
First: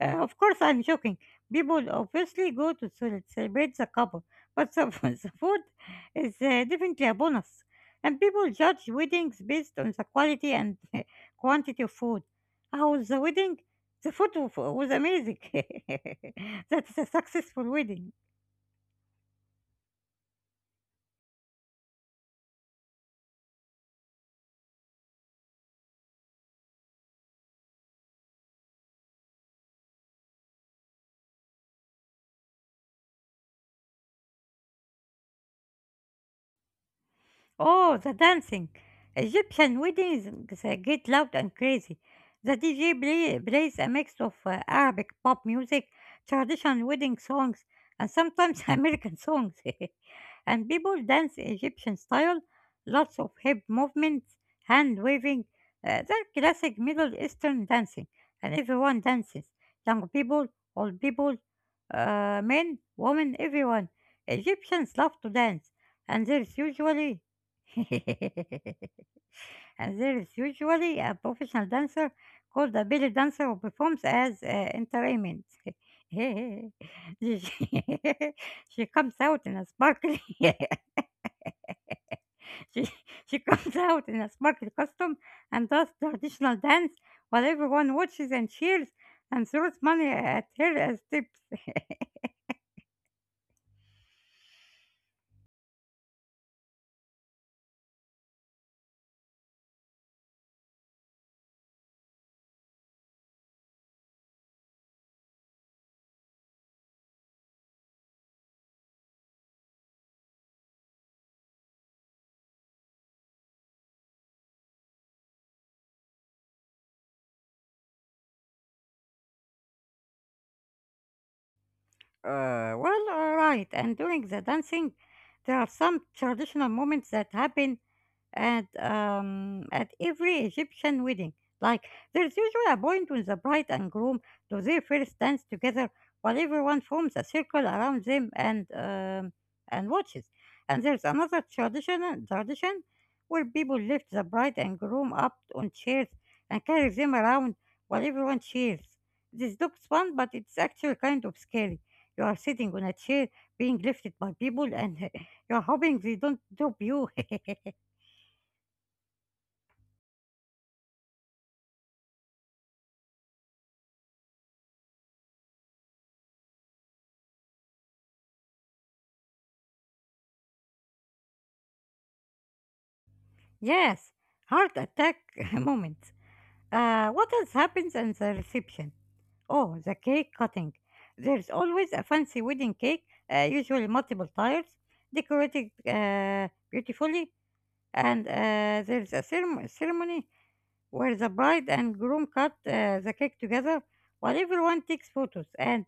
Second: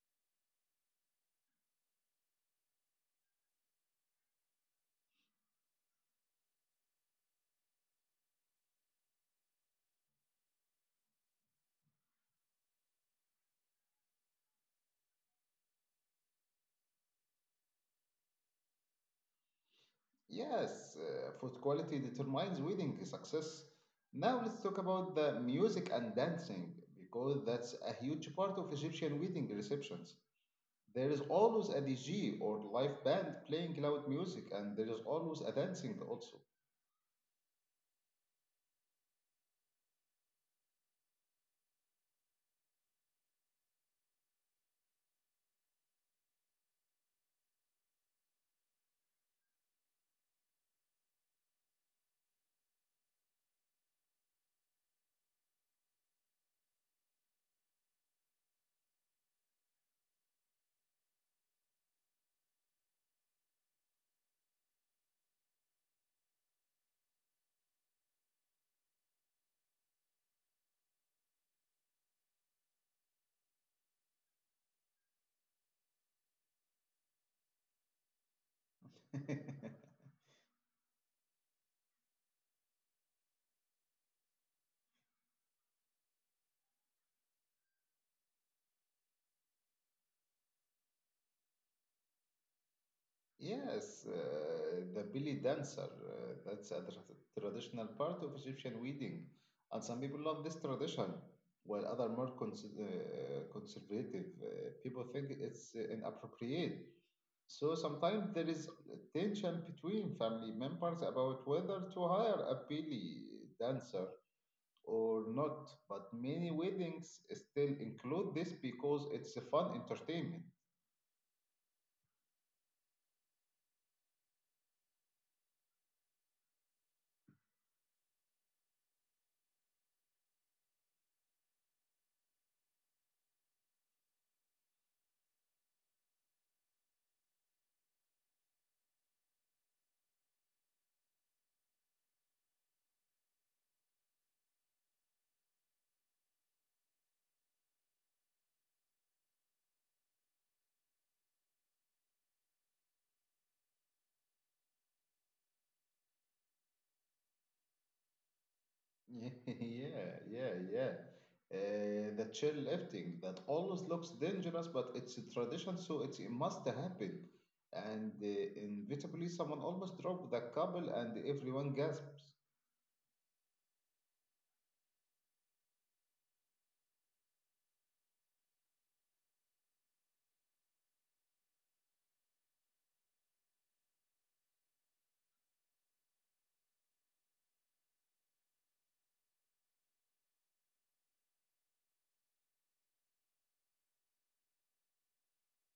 B: Of course, I'm joking. People obviously go to celebrate the couple, but the food is definitely a bonus. And people judge weddings based on the quality and quantity of food. How was the wedding? The food was amazing. That's a successful wedding.
A: Yes, food quality determines wedding success. Now let's talk about the music and dancing because that's a huge part of Egyptian wedding receptions. There is always a DJ or live band playing loud music, and there is always a dancing also.
B: Oh, the dancing. Egyptian weddings get loud and crazy. The DJ plays a mix of Arabic pop music, traditional wedding songs, and sometimes American songs. And people dance Egyptian style, lots of hip movements, hand waving. They're classic Middle Eastern dancing, and everyone dances. Young people, old people, men, women, everyone. Egyptians love to dance, and there's usually And There is usually a professional dancer called a belly dancer who performs as entertainment. she, she comes out in a sparkly She comes out in a sparkly costume and does the traditional dance while everyone watches and cheers and throws money at her as tips.
A: Yes, the belly dancer. That's a traditional part of Egyptian wedding, and some people love this tradition, while other more conservative people think it's inappropriate. So sometimes there is tension between family members about whether to hire a belly dancer or not. But many weddings still include this because it's a fun entertainment.
B: And during the dancing, there are some traditional moments that happen at every Egyptian wedding. Like there's usually a point when the bride and groom do their first dance together, while everyone forms a circle around them and watches. And there's another tradition where people lift the bride and groom up on chairs and carry them around while everyone cheers. This looks fun, but it's actually kind of scary. You are sitting on a chair being lifted by people and you're hoping they don't drop you.
A: Yeah, yeah, yeah, yeah. The chairlifting that always looks dangerous, but it's a tradition, so it must happen. And inevitably, someone almost dropped the couple, and everyone gasps.
B: Yes, heart attack moments. What else happens in the reception? Oh, the cake cutting. There's always a fancy wedding cake, usually multiple tiers, decorated beautifully, and there's a ceremony where the bride and groom cut the cake together while everyone takes photos and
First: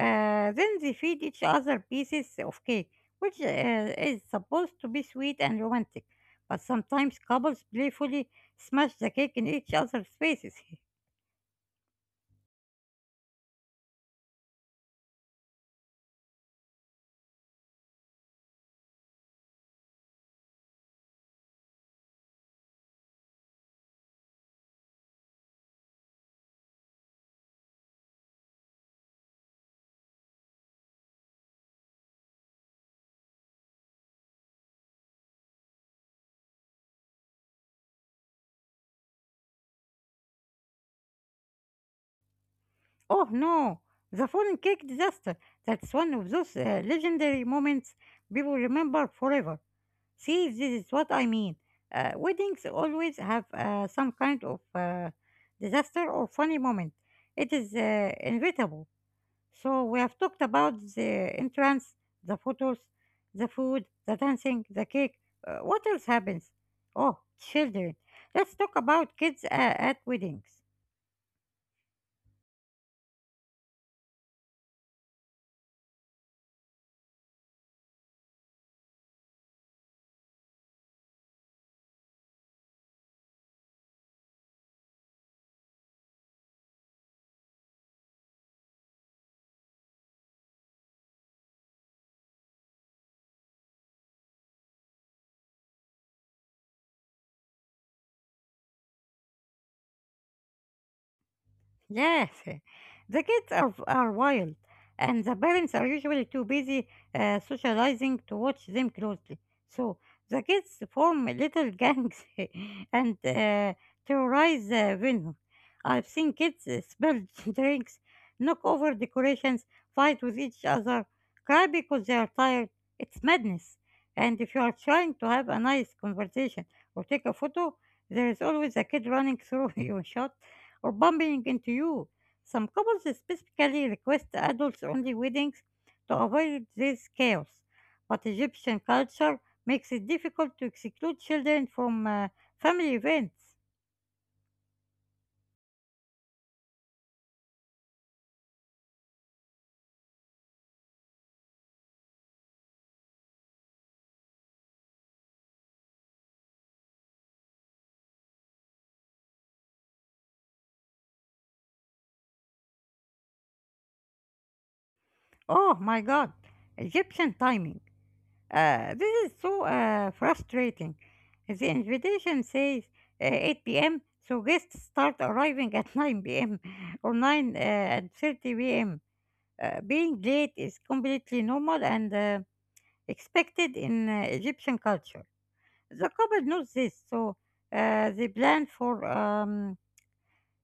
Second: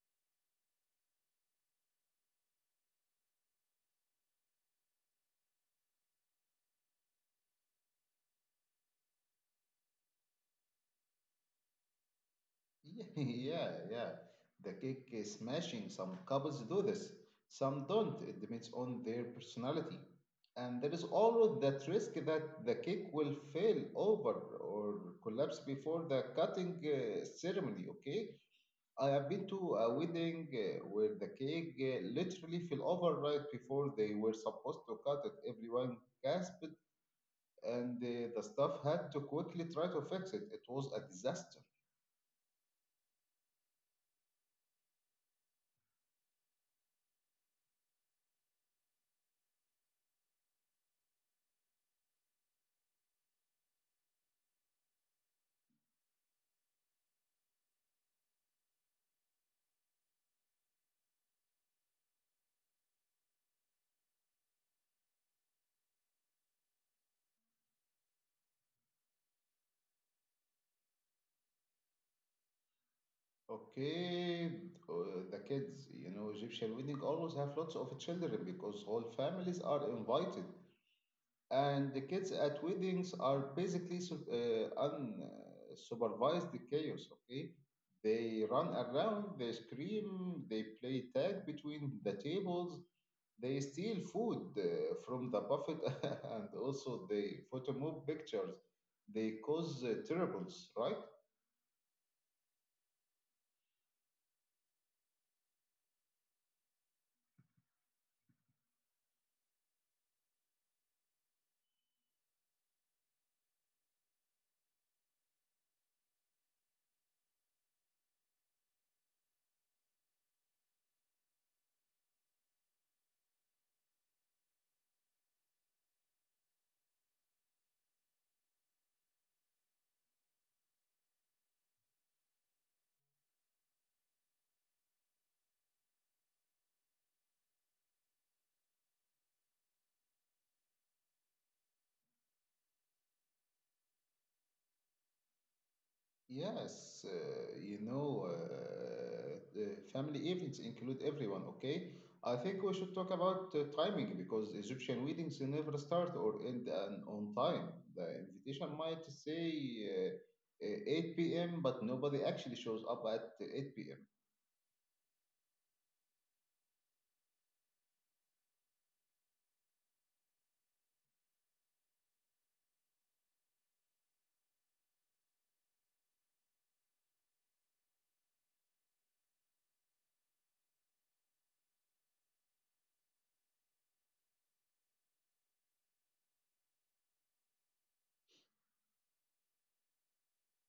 B: then they feed each other pieces of cake, which is supposed to be sweet and romantic. But sometimes couples playfully smash the cake in each other's faces.
A: Yeah, yeah, yeah. The cake is smashing. Some couples do this, some don't. It depends on their personality. And there is always that risk that the cake will fail over or collapse before the cutting ceremony, okay? I have been to a wedding where the cake literally fell over right before they were supposed to cut it. Everyone gasped, and the staff had to quickly try to fix it. It was a disaster.
B: Oh no, the fallen cake disaster. That's one of those legendary moments people remember forever. See, this is what I mean. Weddings always have some kind of disaster or funny moment. It is inevitable. So we have talked about the entrance, the photos, the food, the dancing, the cake. What else happens? Oh, children. Let's talk about kids at weddings.
A: Okay, uh, the kids, you know, Egyptian wedding always have lots of children because whole families are invited, and the kids at weddings are basically unsupervised chaos. Okay, they run around, they scream, they play tag between the tables, they steal food from the buffet, and also they photo move pictures. They cause troubles, right?
B: Yes, the kids are wild, and the parents are usually too busy socializing to watch them closely. So the kids form little gangs and terrorize the venue. I've seen kids spill drinks, knock over decorations, fight with each other, cry because they are tired. It's madness. And if you are trying to have a nice conversation or take a photo, there is always a kid running through your shot or bumping into you. Some couples specifically request adults only weddings to avoid this chaos, but Egyptian culture makes it difficult to exclude children from family events.
A: Yes, you know, the family events include everyone, okay? I think we should talk about timing because Egyptian weddings never start or end on time. The invitation might say 8 p.m., but nobody actually shows up at 8 p.m.
B: Oh my god, Egyptian timing. This is so frustrating. The invitation says 8 p.m., so guests start arriving at 9 p.m. or 9 and 30 p.m. Being late is completely normal and expected in Egyptian culture. The couple knows this, so uh, they plan for um,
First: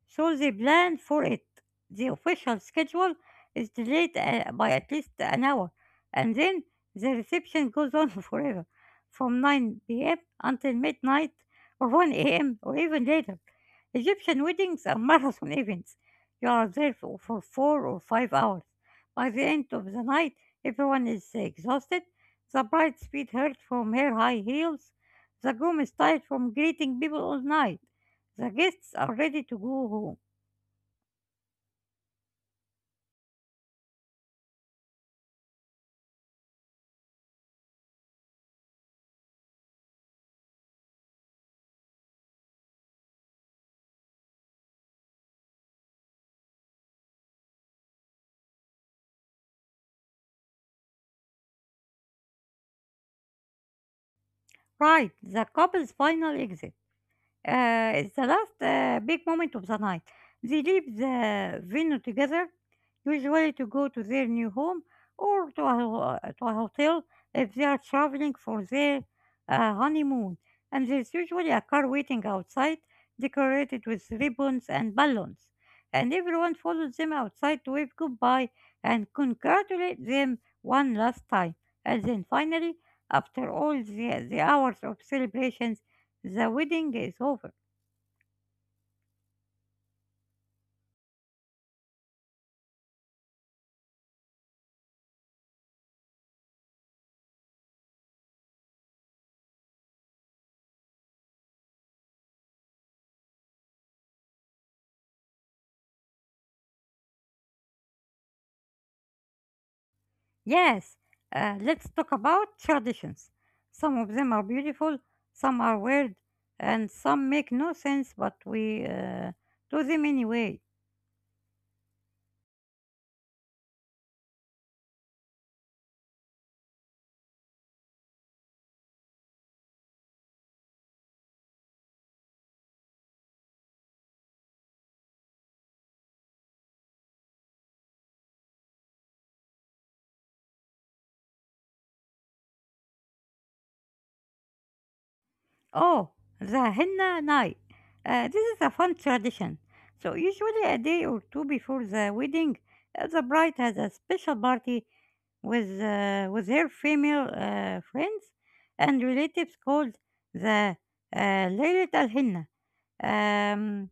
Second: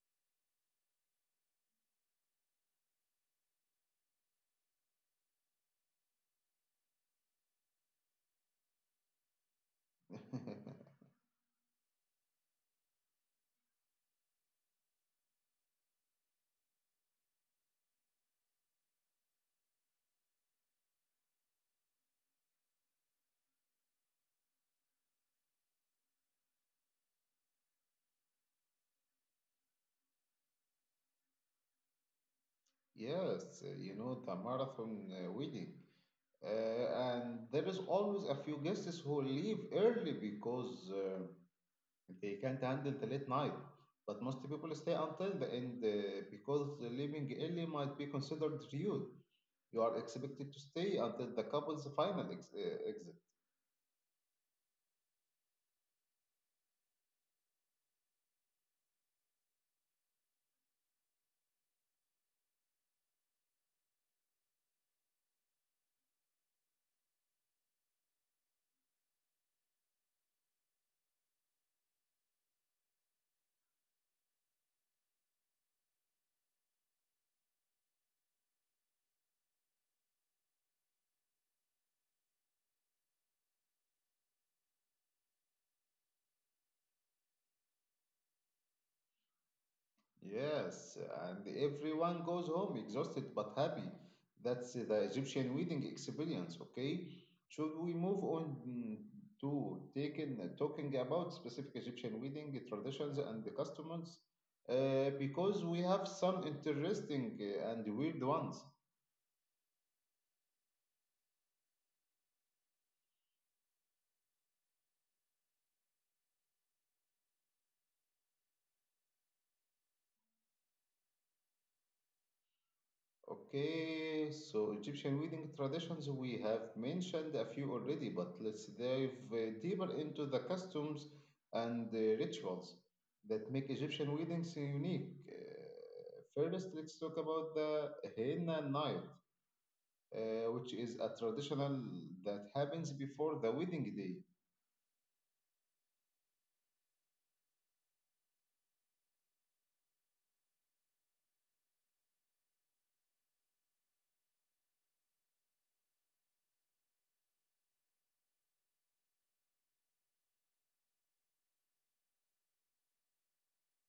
B: they planned for it. The official schedule is delayed by at least an hour, and then the reception goes on forever, from 9 p.m. until midnight or 1 a.m. or even later. Egyptian weddings are marathon events. You are there for four or five hours. By the end of the night, everyone is exhausted. The bride's feet hurt from her high heels. The groom is tired from greeting people all night. The guests are ready to go home.
A: Yes, you know, the marathon wedding. And there is always a few guests who leave early because they can't handle the late night, but most people stay until the end because leaving early might be considered rude. You are expected to stay until the couple's final exit.
B: Right, the couple's final exit. It's the last big moment of the night. They leave the venue together, usually to go to their new home or to a hotel if they are traveling for their honeymoon. And there's usually a car waiting outside, decorated with ribbons and balloons. And everyone follows them outside to wave goodbye and congratulate them one last time. And then finally, after all the hours of celebrations, the wedding is over.
A: Yes, and everyone goes home exhausted but happy. That's the Egyptian wedding experience, okay? Should we move on to talking about specific Egyptian wedding traditions and the customs? Because we have some interesting and weird ones.
B: Yes, let's talk about traditions. Some of them are beautiful, some are weird, and some make no sense, but we do them anyway.
A: Okay, so Egyptian wedding traditions, we have mentioned a few already, but let's dive deeper into the customs and the rituals that make Egyptian weddings unique. First, let's talk about the henna night, which is a traditional that happens before the wedding day.
B: Oh, the henna night. This is a fun tradition. So, usually a day or two before the wedding, the bride has a special party with her female friends and relatives called the Laylat al Henna. Um,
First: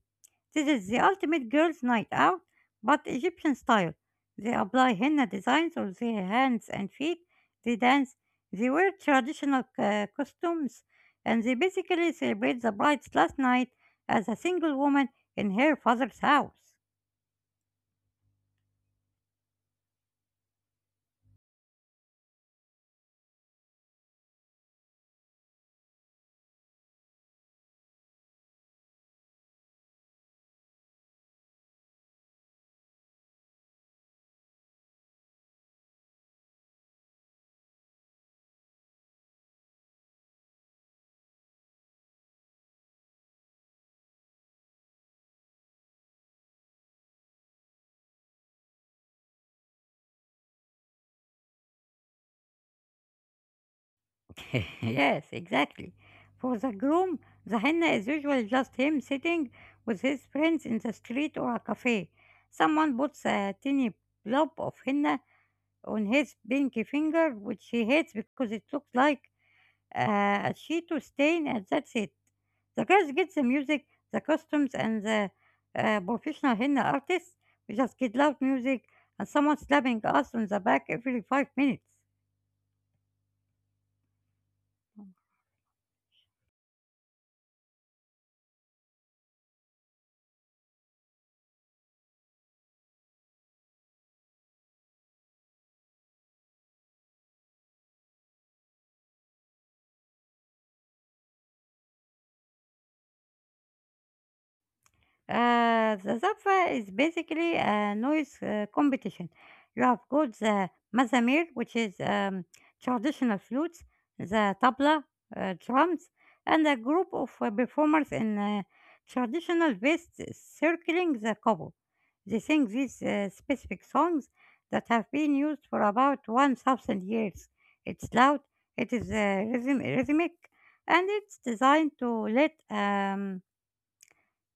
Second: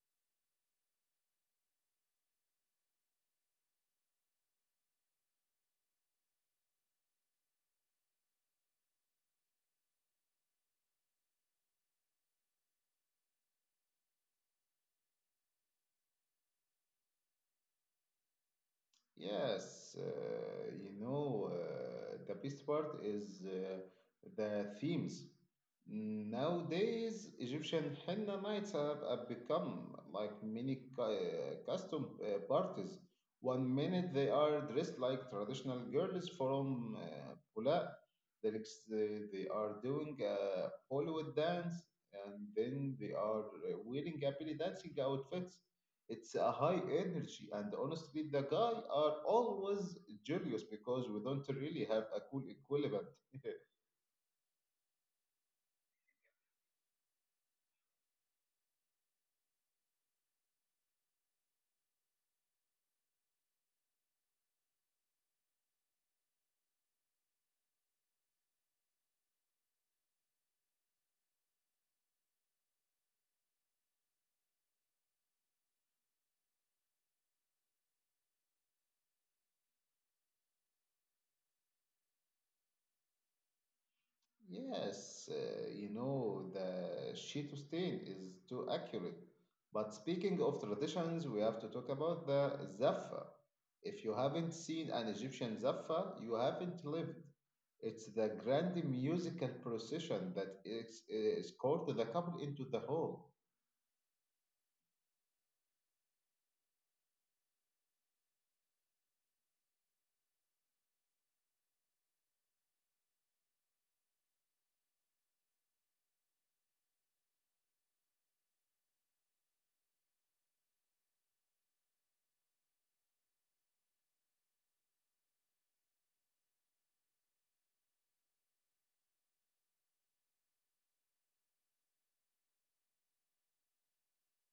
B: This is the ultimate girls' night out, but Egyptian style. They apply henna designs on their hands and feet, they dance, they wear traditional costumes, and they basically celebrate the bride's last night as a single woman in her father's house.
A: Yes, you know, the best part is the themes. Nowadays, Egyptian henna nights have become like mini custom parties. One minute they are dressed like traditional girls from Pula. The next day they are doing a Bollywood dance, and then they are wearing happily dancing outfits. It's a high energy, and honestly, the guy are always jealous because we don't really have a cool equivalent.
B: Yes, exactly. For the groom, the henna is usually just him sitting with his friends in the street or a cafe. Someone puts a tiny blob of henna on his pinky finger, which he hates because it looks like a Cheeto stain, and that's it. The girls get the music, the costumes, and the professional henna artists. We just get loud music and someone slapping us on the back every five minutes.
A: Yes, you know, the Shih Tzu stain is too accurate. But speaking of traditions, we have to talk about the Zaffa. If you haven't seen an Egyptian Zaffa, you haven't lived. It's the grand musical procession that is, escorted the couple into the hall.
B: The Zapfa is basically a noise competition. You have got the mazamir, which is traditional flutes, the tabla, drums, and a group of performers in traditional vests circling the kobo. They sing these specific songs that have been used for about 1,000 years. It's loud, it is rhythmic, and it's designed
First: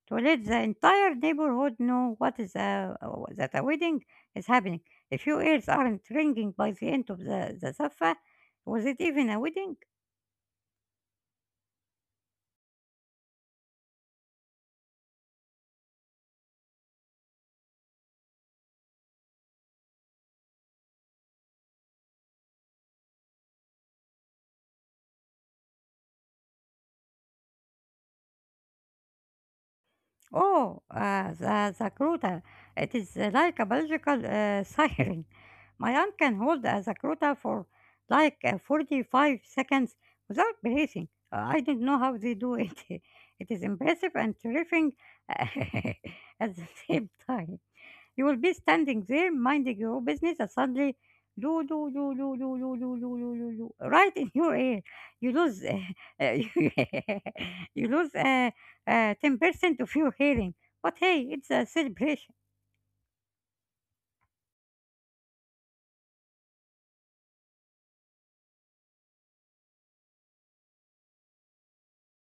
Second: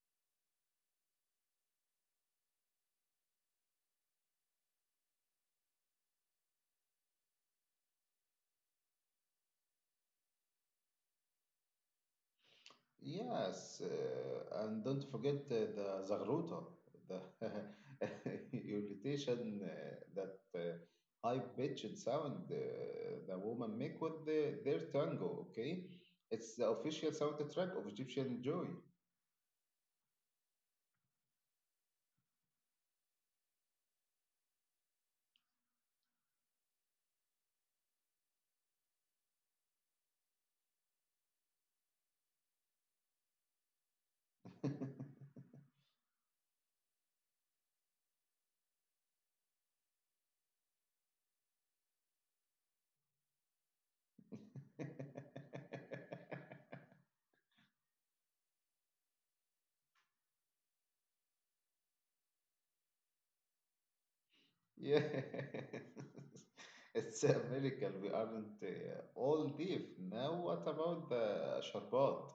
B: to let the entire neighborhood know that a wedding is happening. If your ears aren't ringing by the end of the Safa. Was it even a wedding?
A: Yes, and don't forget the Zagruta, the irritation that high-pitched sound the woman make with their tango. Okay, it's the official soundtrack of Egyptian joy.
B: Oh, the Zakruta. It is like a biological siren. My aunt can hold a Zakruta for like 45 seconds without breathing. I don't know how they do it. It is impressive and terrifying at the same time. You will be standing there minding your own business and suddenly loo loo loo loo loo loo loo loo loo loo loo right in your ear. You lose uh, you lose 10% of your hearing. But hey, it's a celebration.
A: Yeah, it's a miracle. We aren't all deaf now. What about the sharbat?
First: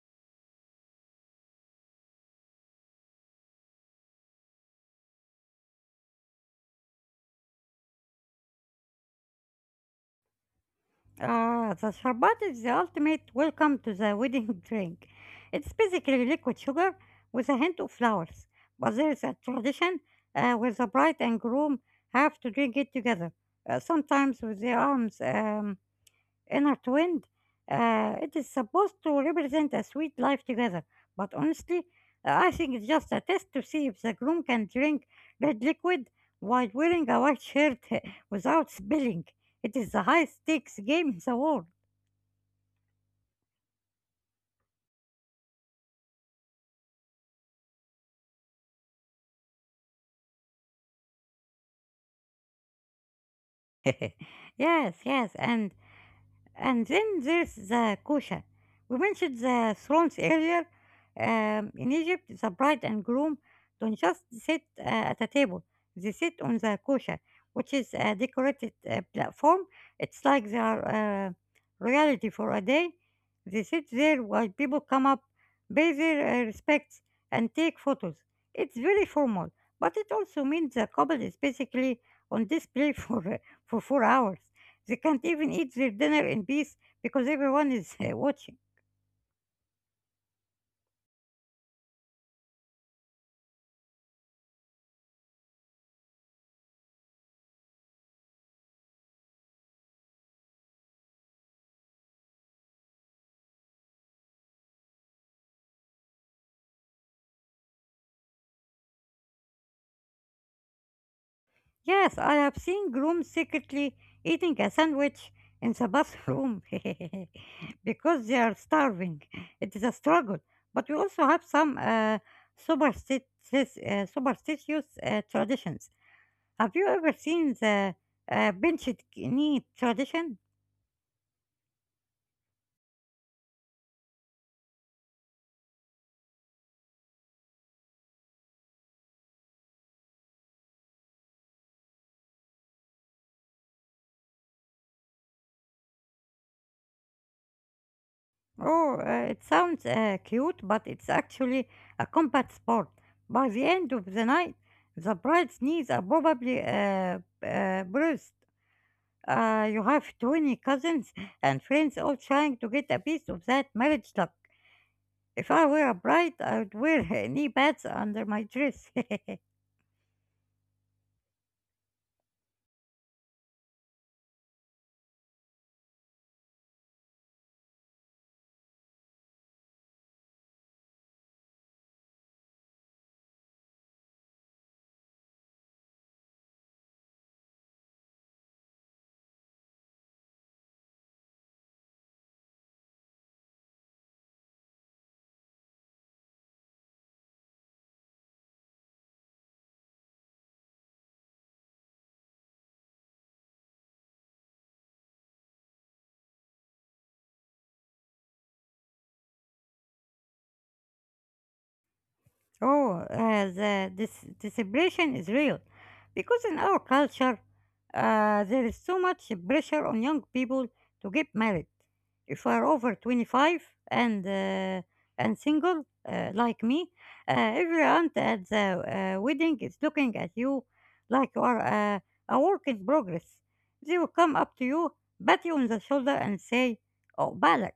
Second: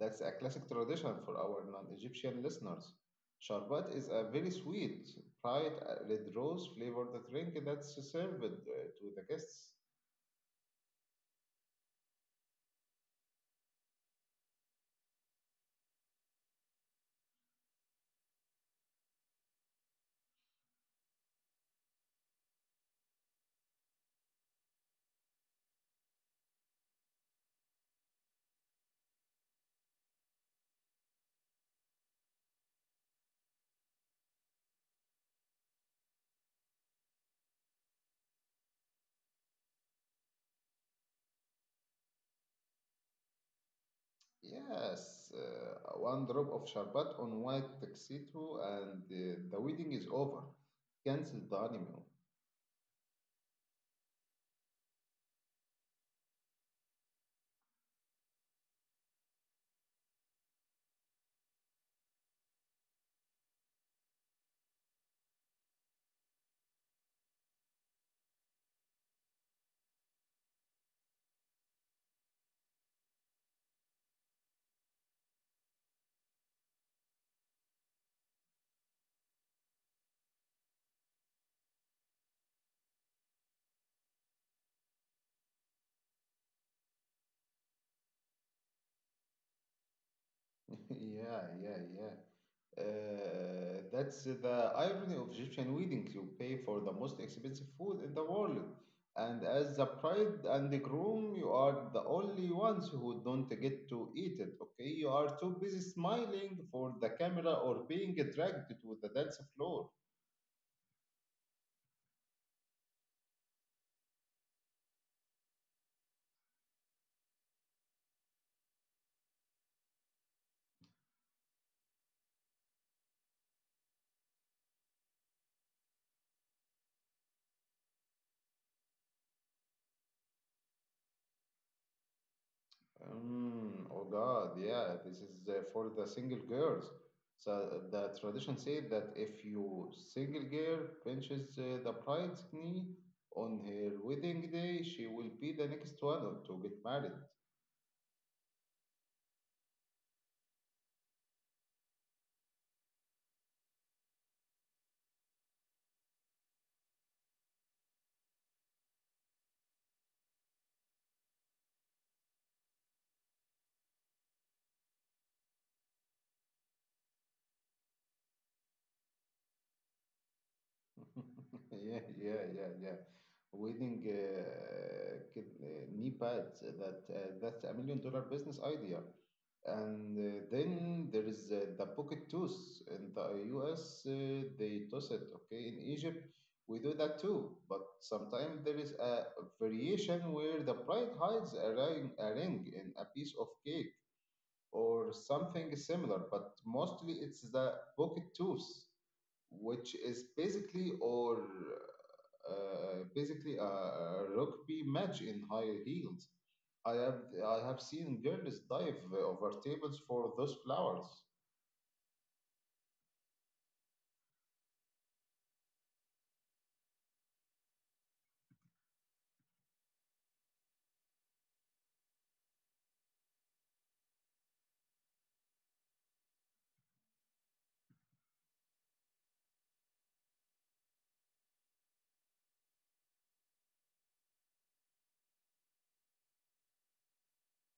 A: That's a classic tradition for our non-Egyptian listeners. Sharbat is a very sweet, bright red rose flavored drink that's served to the guests.
B: Ah, the sharbat is the ultimate welcome to the wedding drink. It's basically liquid sugar with a hint of flowers. But there's a tradition where the bride and groom have to drink it together, sometimes with their arms. Inner twin. It is supposed to represent a sweet life together, but honestly, I think it's just a test to see if the groom can drink red liquid while wearing a white shirt without spilling. It is the high stakes game in the world.
A: Yes, one drop of sharbat on white tuxedo and the wedding is over. Cancel the honeymoon.
B: Yes, and then there's the kosher. We mentioned the thrones earlier. In Egypt, the bride and groom don't just sit at a table, they sit on the kosher, which is a decorated platform. It's like their reality for a day. They sit there while people come up, pay their respects, and take photos. It's very formal, but it also means the couple is basically on display for four hours. They can't even eat their dinner in peace because everyone is watching.
A: Yeah, yeah, yeah. That's the irony of Egyptian weddings. You pay for the most expensive food in the world, and as the bride and the groom, you are the only ones who don't get to eat it. Okay, you are too busy smiling for the camera or being dragged to the dance floor.
B: Yes, I have seen grooms secretly eating a sandwich in the bathroom because they are starving. It is a struggle. But we also have some superstitious traditions. Have you ever seen the benched knee tradition?
A: Mm, oh God, yeah, this is for the single girls. So the tradition said that if you single girl pinches the bride's knee on her wedding day, she will be the next one to get married.
B: Oh, it sounds cute, but it's actually a combat sport. By the end of the night, the bride's knees are probably bruised. You have 20 cousins and friends all trying to get a piece of that marriage luck. If I were a bride, I would wear knee pads under my dress.
A: Yeah, yeah, yeah, yeah. Wedding knee pads. That's a million dollar business idea. And then there is the pocket tooth. In the US, they toss it. Okay, in Egypt, we do that too. But sometimes there is a variation where the bride hides a ring in a piece of cake or something similar. But mostly it's the pocket tooth which is basically or basically a rugby match in high heels. I have I have seen girls dive over tables for those flowers.
B: Oh, the, this, the celebration is real because in our culture, there is so much pressure on young people to get married. If you are over 25 and uh, and single like me, every aunt at the wedding is looking at you like you are uh, a work in progress. They will come up to you, pat you on the shoulder, and say, "Oh, balak,"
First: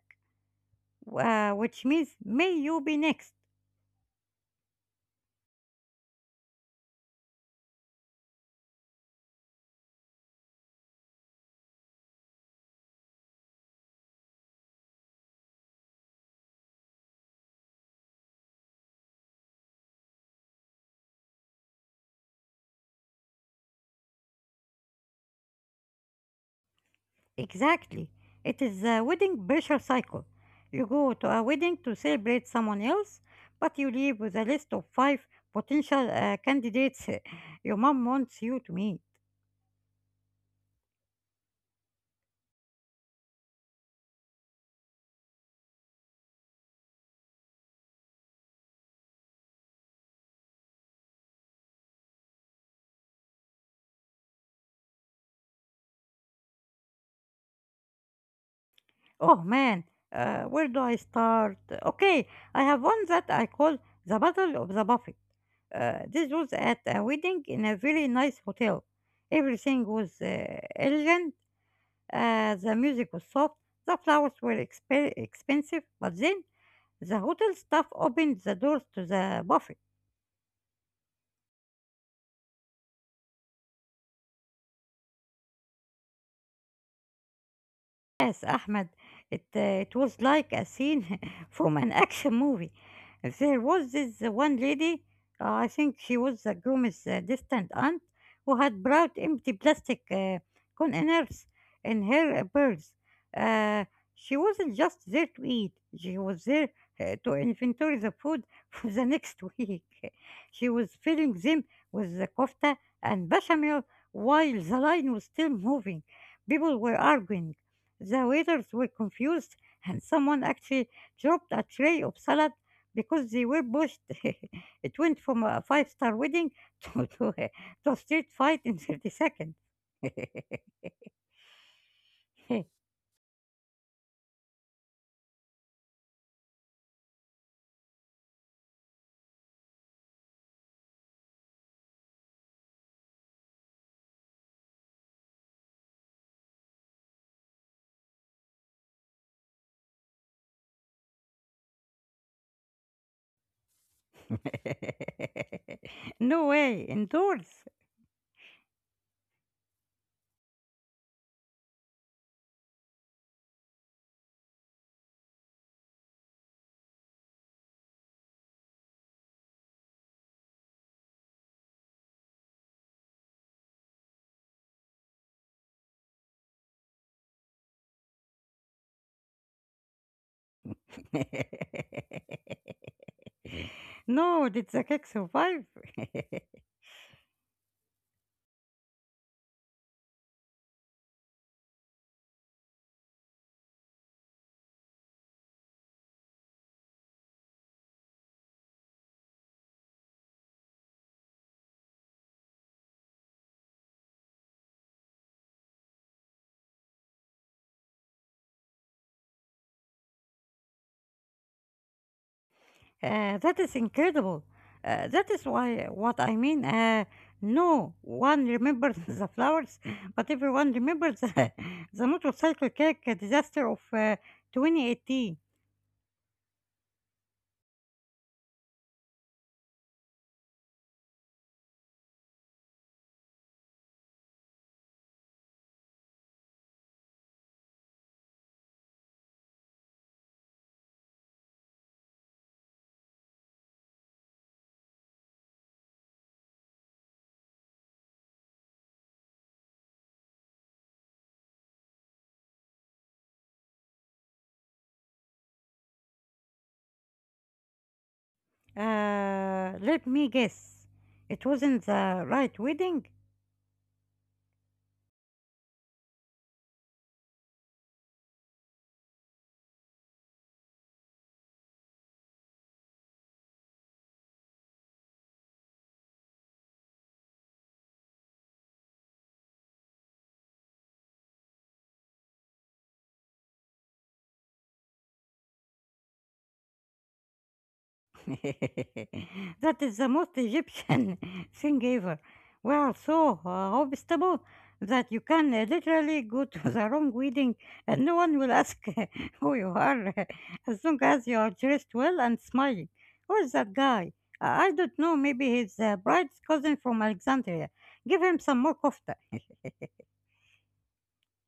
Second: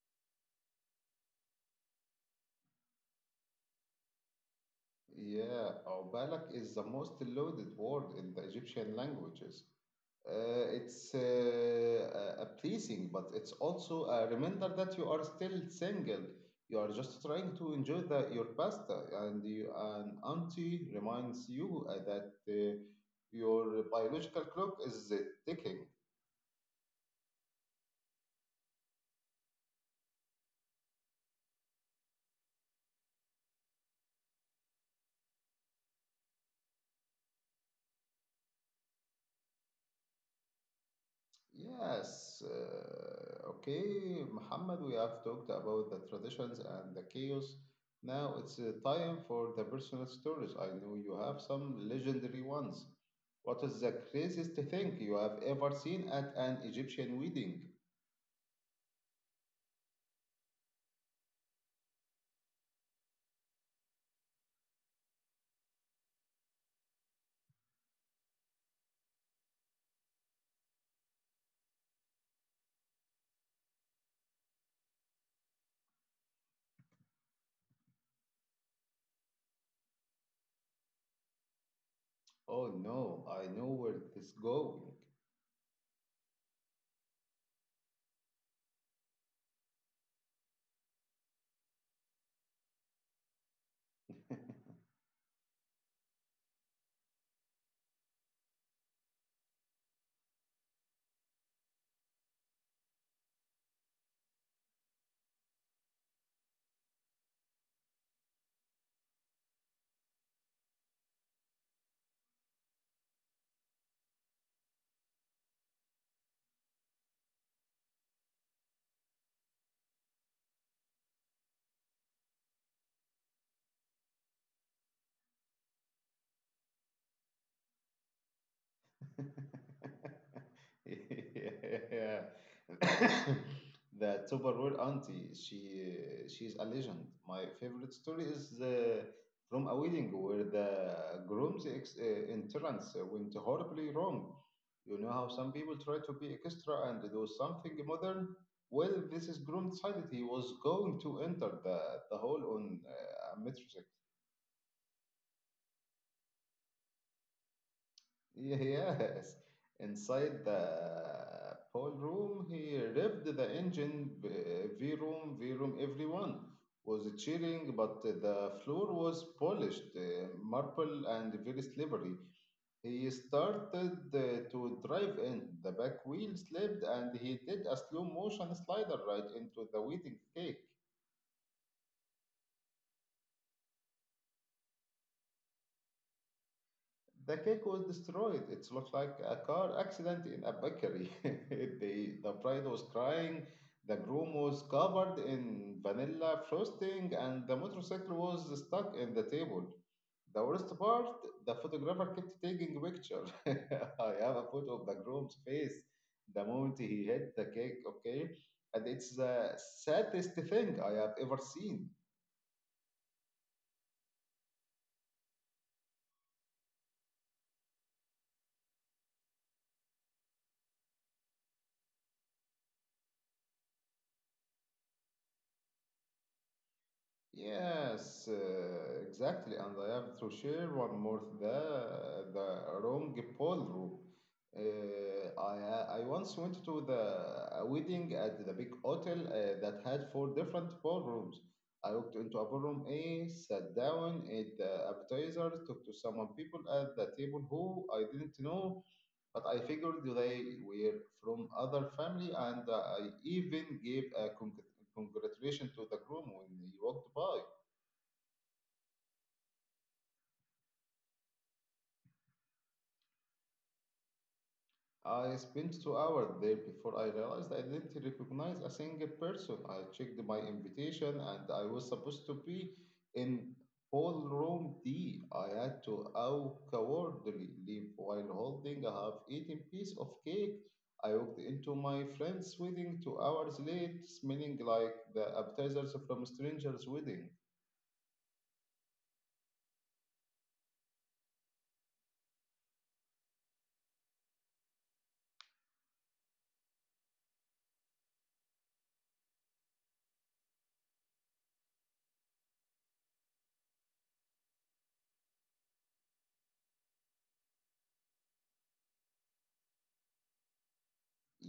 B: which means "May you be next."
A: Yeah, Obalak is the most loaded word in the Egyptian languages. It's a pleasing, but it's also a reminder that you are still single. You are just trying to enjoy your pasta, and you, an auntie reminds you that your biological clock is ticking.
B: Exactly. It is a wedding pressure cycle. You go to a wedding to celebrate someone else, but you leave with a list of five potential candidates your mom wants you to meet.
A: Yes, okay, Muhammad, we have talked about the traditions and the chaos. Now it's time for the personal stories. I know you have some legendary ones. What is the craziest thing you have ever seen at an Egyptian wedding?
B: Oh man, where do I start? Okay, I have one that I call the Battle of the Buffet. This was at a wedding in a very nice hotel. Everything was elegant, the music was soft, the flowers were expensive, but then the hotel staff opened the doors to the buffet.
A: Oh no, I know where this is going.
B: Yes, Ahmed, it was like a scene from an action movie. There was this one lady, I think she was the groom's distant aunt, who had brought empty plastic containers in her purse. Uh, she wasn't just there to eat, she was there to inventory the food for the next week. She was filling them with the kofta and bechamel while the line was still moving. People were arguing, the waiters were confused, and someone actually dropped a tray of salad because they were pushed. It went from a five-star wedding to, to, a, to a street fight in 30 seconds.
A: yeah. That overall auntie, she's a legend. My favorite story is the from a wedding where the groom's entrance went horribly wrong. You know how some people try to be extra and do something modern. Well, this is groom decided he was going to enter the hall on a metro.
B: No way, indoors.
A: Yes. Inside the ballroom, he revved the engine. V-room, V-room, everyone was cheering, but the floor was polished, marble, and very slippery. He started to drive in. The back wheel slipped, and he did a slow motion slider right into the wedding cake.
B: No, did the cake survive?
A: The cake was destroyed. It looked like a car accident in a bakery. The bride was crying, the groom was covered in vanilla frosting, and the motorcycle was stuck in the table. The worst part, the photographer kept taking pictures. I have a photo of the groom's face the moment he hit the cake, okay? And it's the saddest thing I have ever seen.
B: That is incredible. That is why what I mean. No one remembers the flowers, but everyone remembers the motorcycle cake disaster of 2018.
A: Yes, exactly. And I have to share one more the wrong ballroom. I once went to the a wedding at the big hotel that had four different ballrooms. I walked into a ballroom A, sat down, ate the appetizer, talked to some people at the table who I didn't know, but I figured they were from other family, and I even gave a congratulation to the groom when he walked by.
B: Let me guess, it wasn't the right wedding.
A: I spent 2 hours there before I realized I didn't recognize a single person. I checked my invitation and I was supposed to be in Hallroom D. I had to out cowardly leave while holding a half eaten piece of cake. I walked into my friend's wedding 2 hours late, smelling like the appetizers from a stranger's wedding.
B: That is the most Egyptian thing ever. We are so obstable that you can literally go to the wrong wedding and no one will ask who you are as long as you are dressed well and smiling. Who is that guy? I don't know. Maybe he's bride's cousin from Alexandria. Give him some more kofta.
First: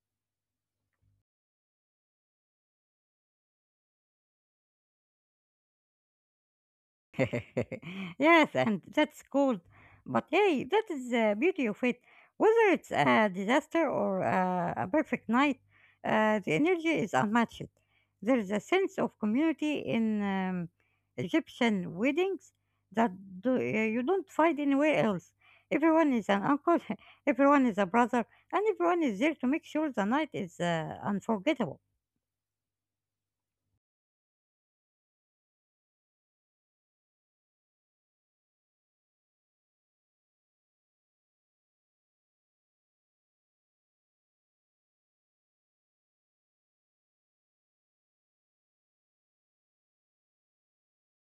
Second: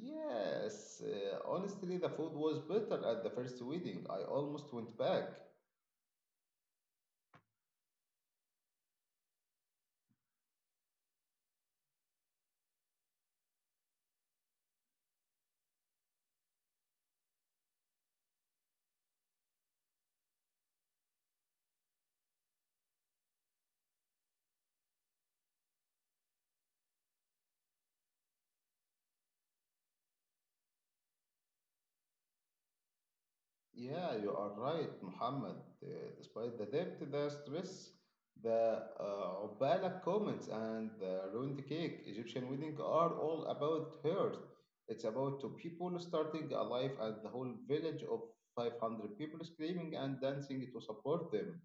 A: Yes, honestly, the food was better at the first wedding. I almost went back.
B: Yes, and that's cool. But hey, that is the beauty of it. Whether it's a disaster or a perfect night, the energy is unmatched. There is a sense of community in Egyptian weddings that you don't find anywhere else. Everyone is an uncle, everyone is a brother, and everyone is there to make sure the night is unforgettable.
A: Yeah, you are right, Muhammad. Uh, Despite the debt, the stress, the عبالك comments, and the ruined cake, Egyptian wedding are all about hers. It's about two people starting a life and the whole village of 500 people screaming and dancing to support them.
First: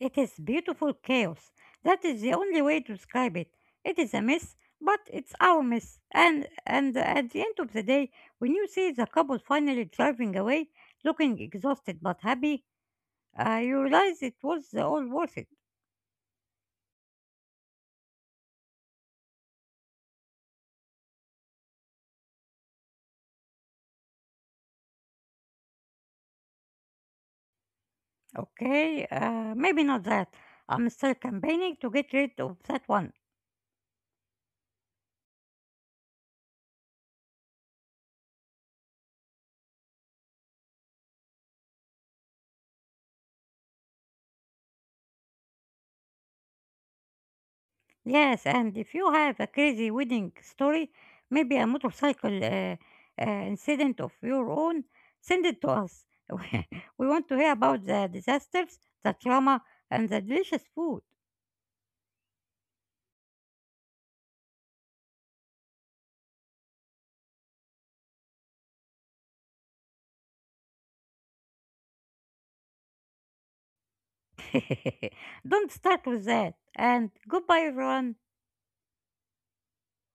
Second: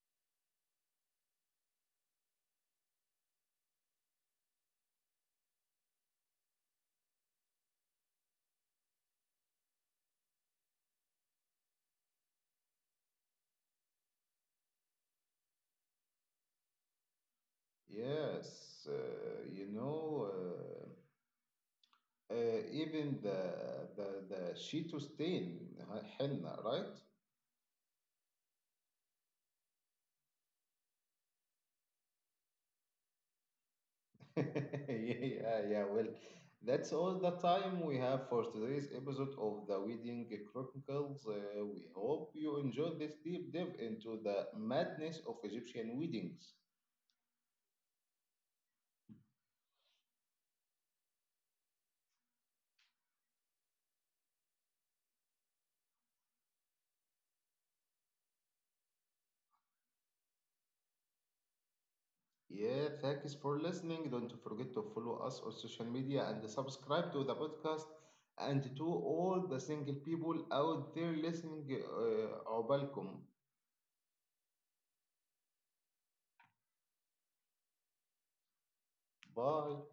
B: It is beautiful chaos. That is the only way to describe it. It is a mess, but it's our mess. And at the end of the day, when you see the couple finally driving away, looking exhausted but happy, you realize it was all worth it.
A: Yes, even the Shito stain, henna, right?
B: Okay, maybe not that. I'm still campaigning to get rid of that one.
A: Yeah, yeah. Well, that's all the time we have for today's episode of the Wedding Chronicles. We hope you enjoyed this deep dive into the madness of Egyptian weddings.
B: Yes, and if you have a crazy wedding story, maybe a motorcycle incident of your own, send it to us. We want to hear about the disasters, the trauma, and the delicious food.
A: Yeah, thanks for listening. Don't forget to follow us on social media and subscribe to the podcast. And to all the single people out there listening, عقبالكم.
B: Don't start with that. And goodbye, everyone.
A: Bye.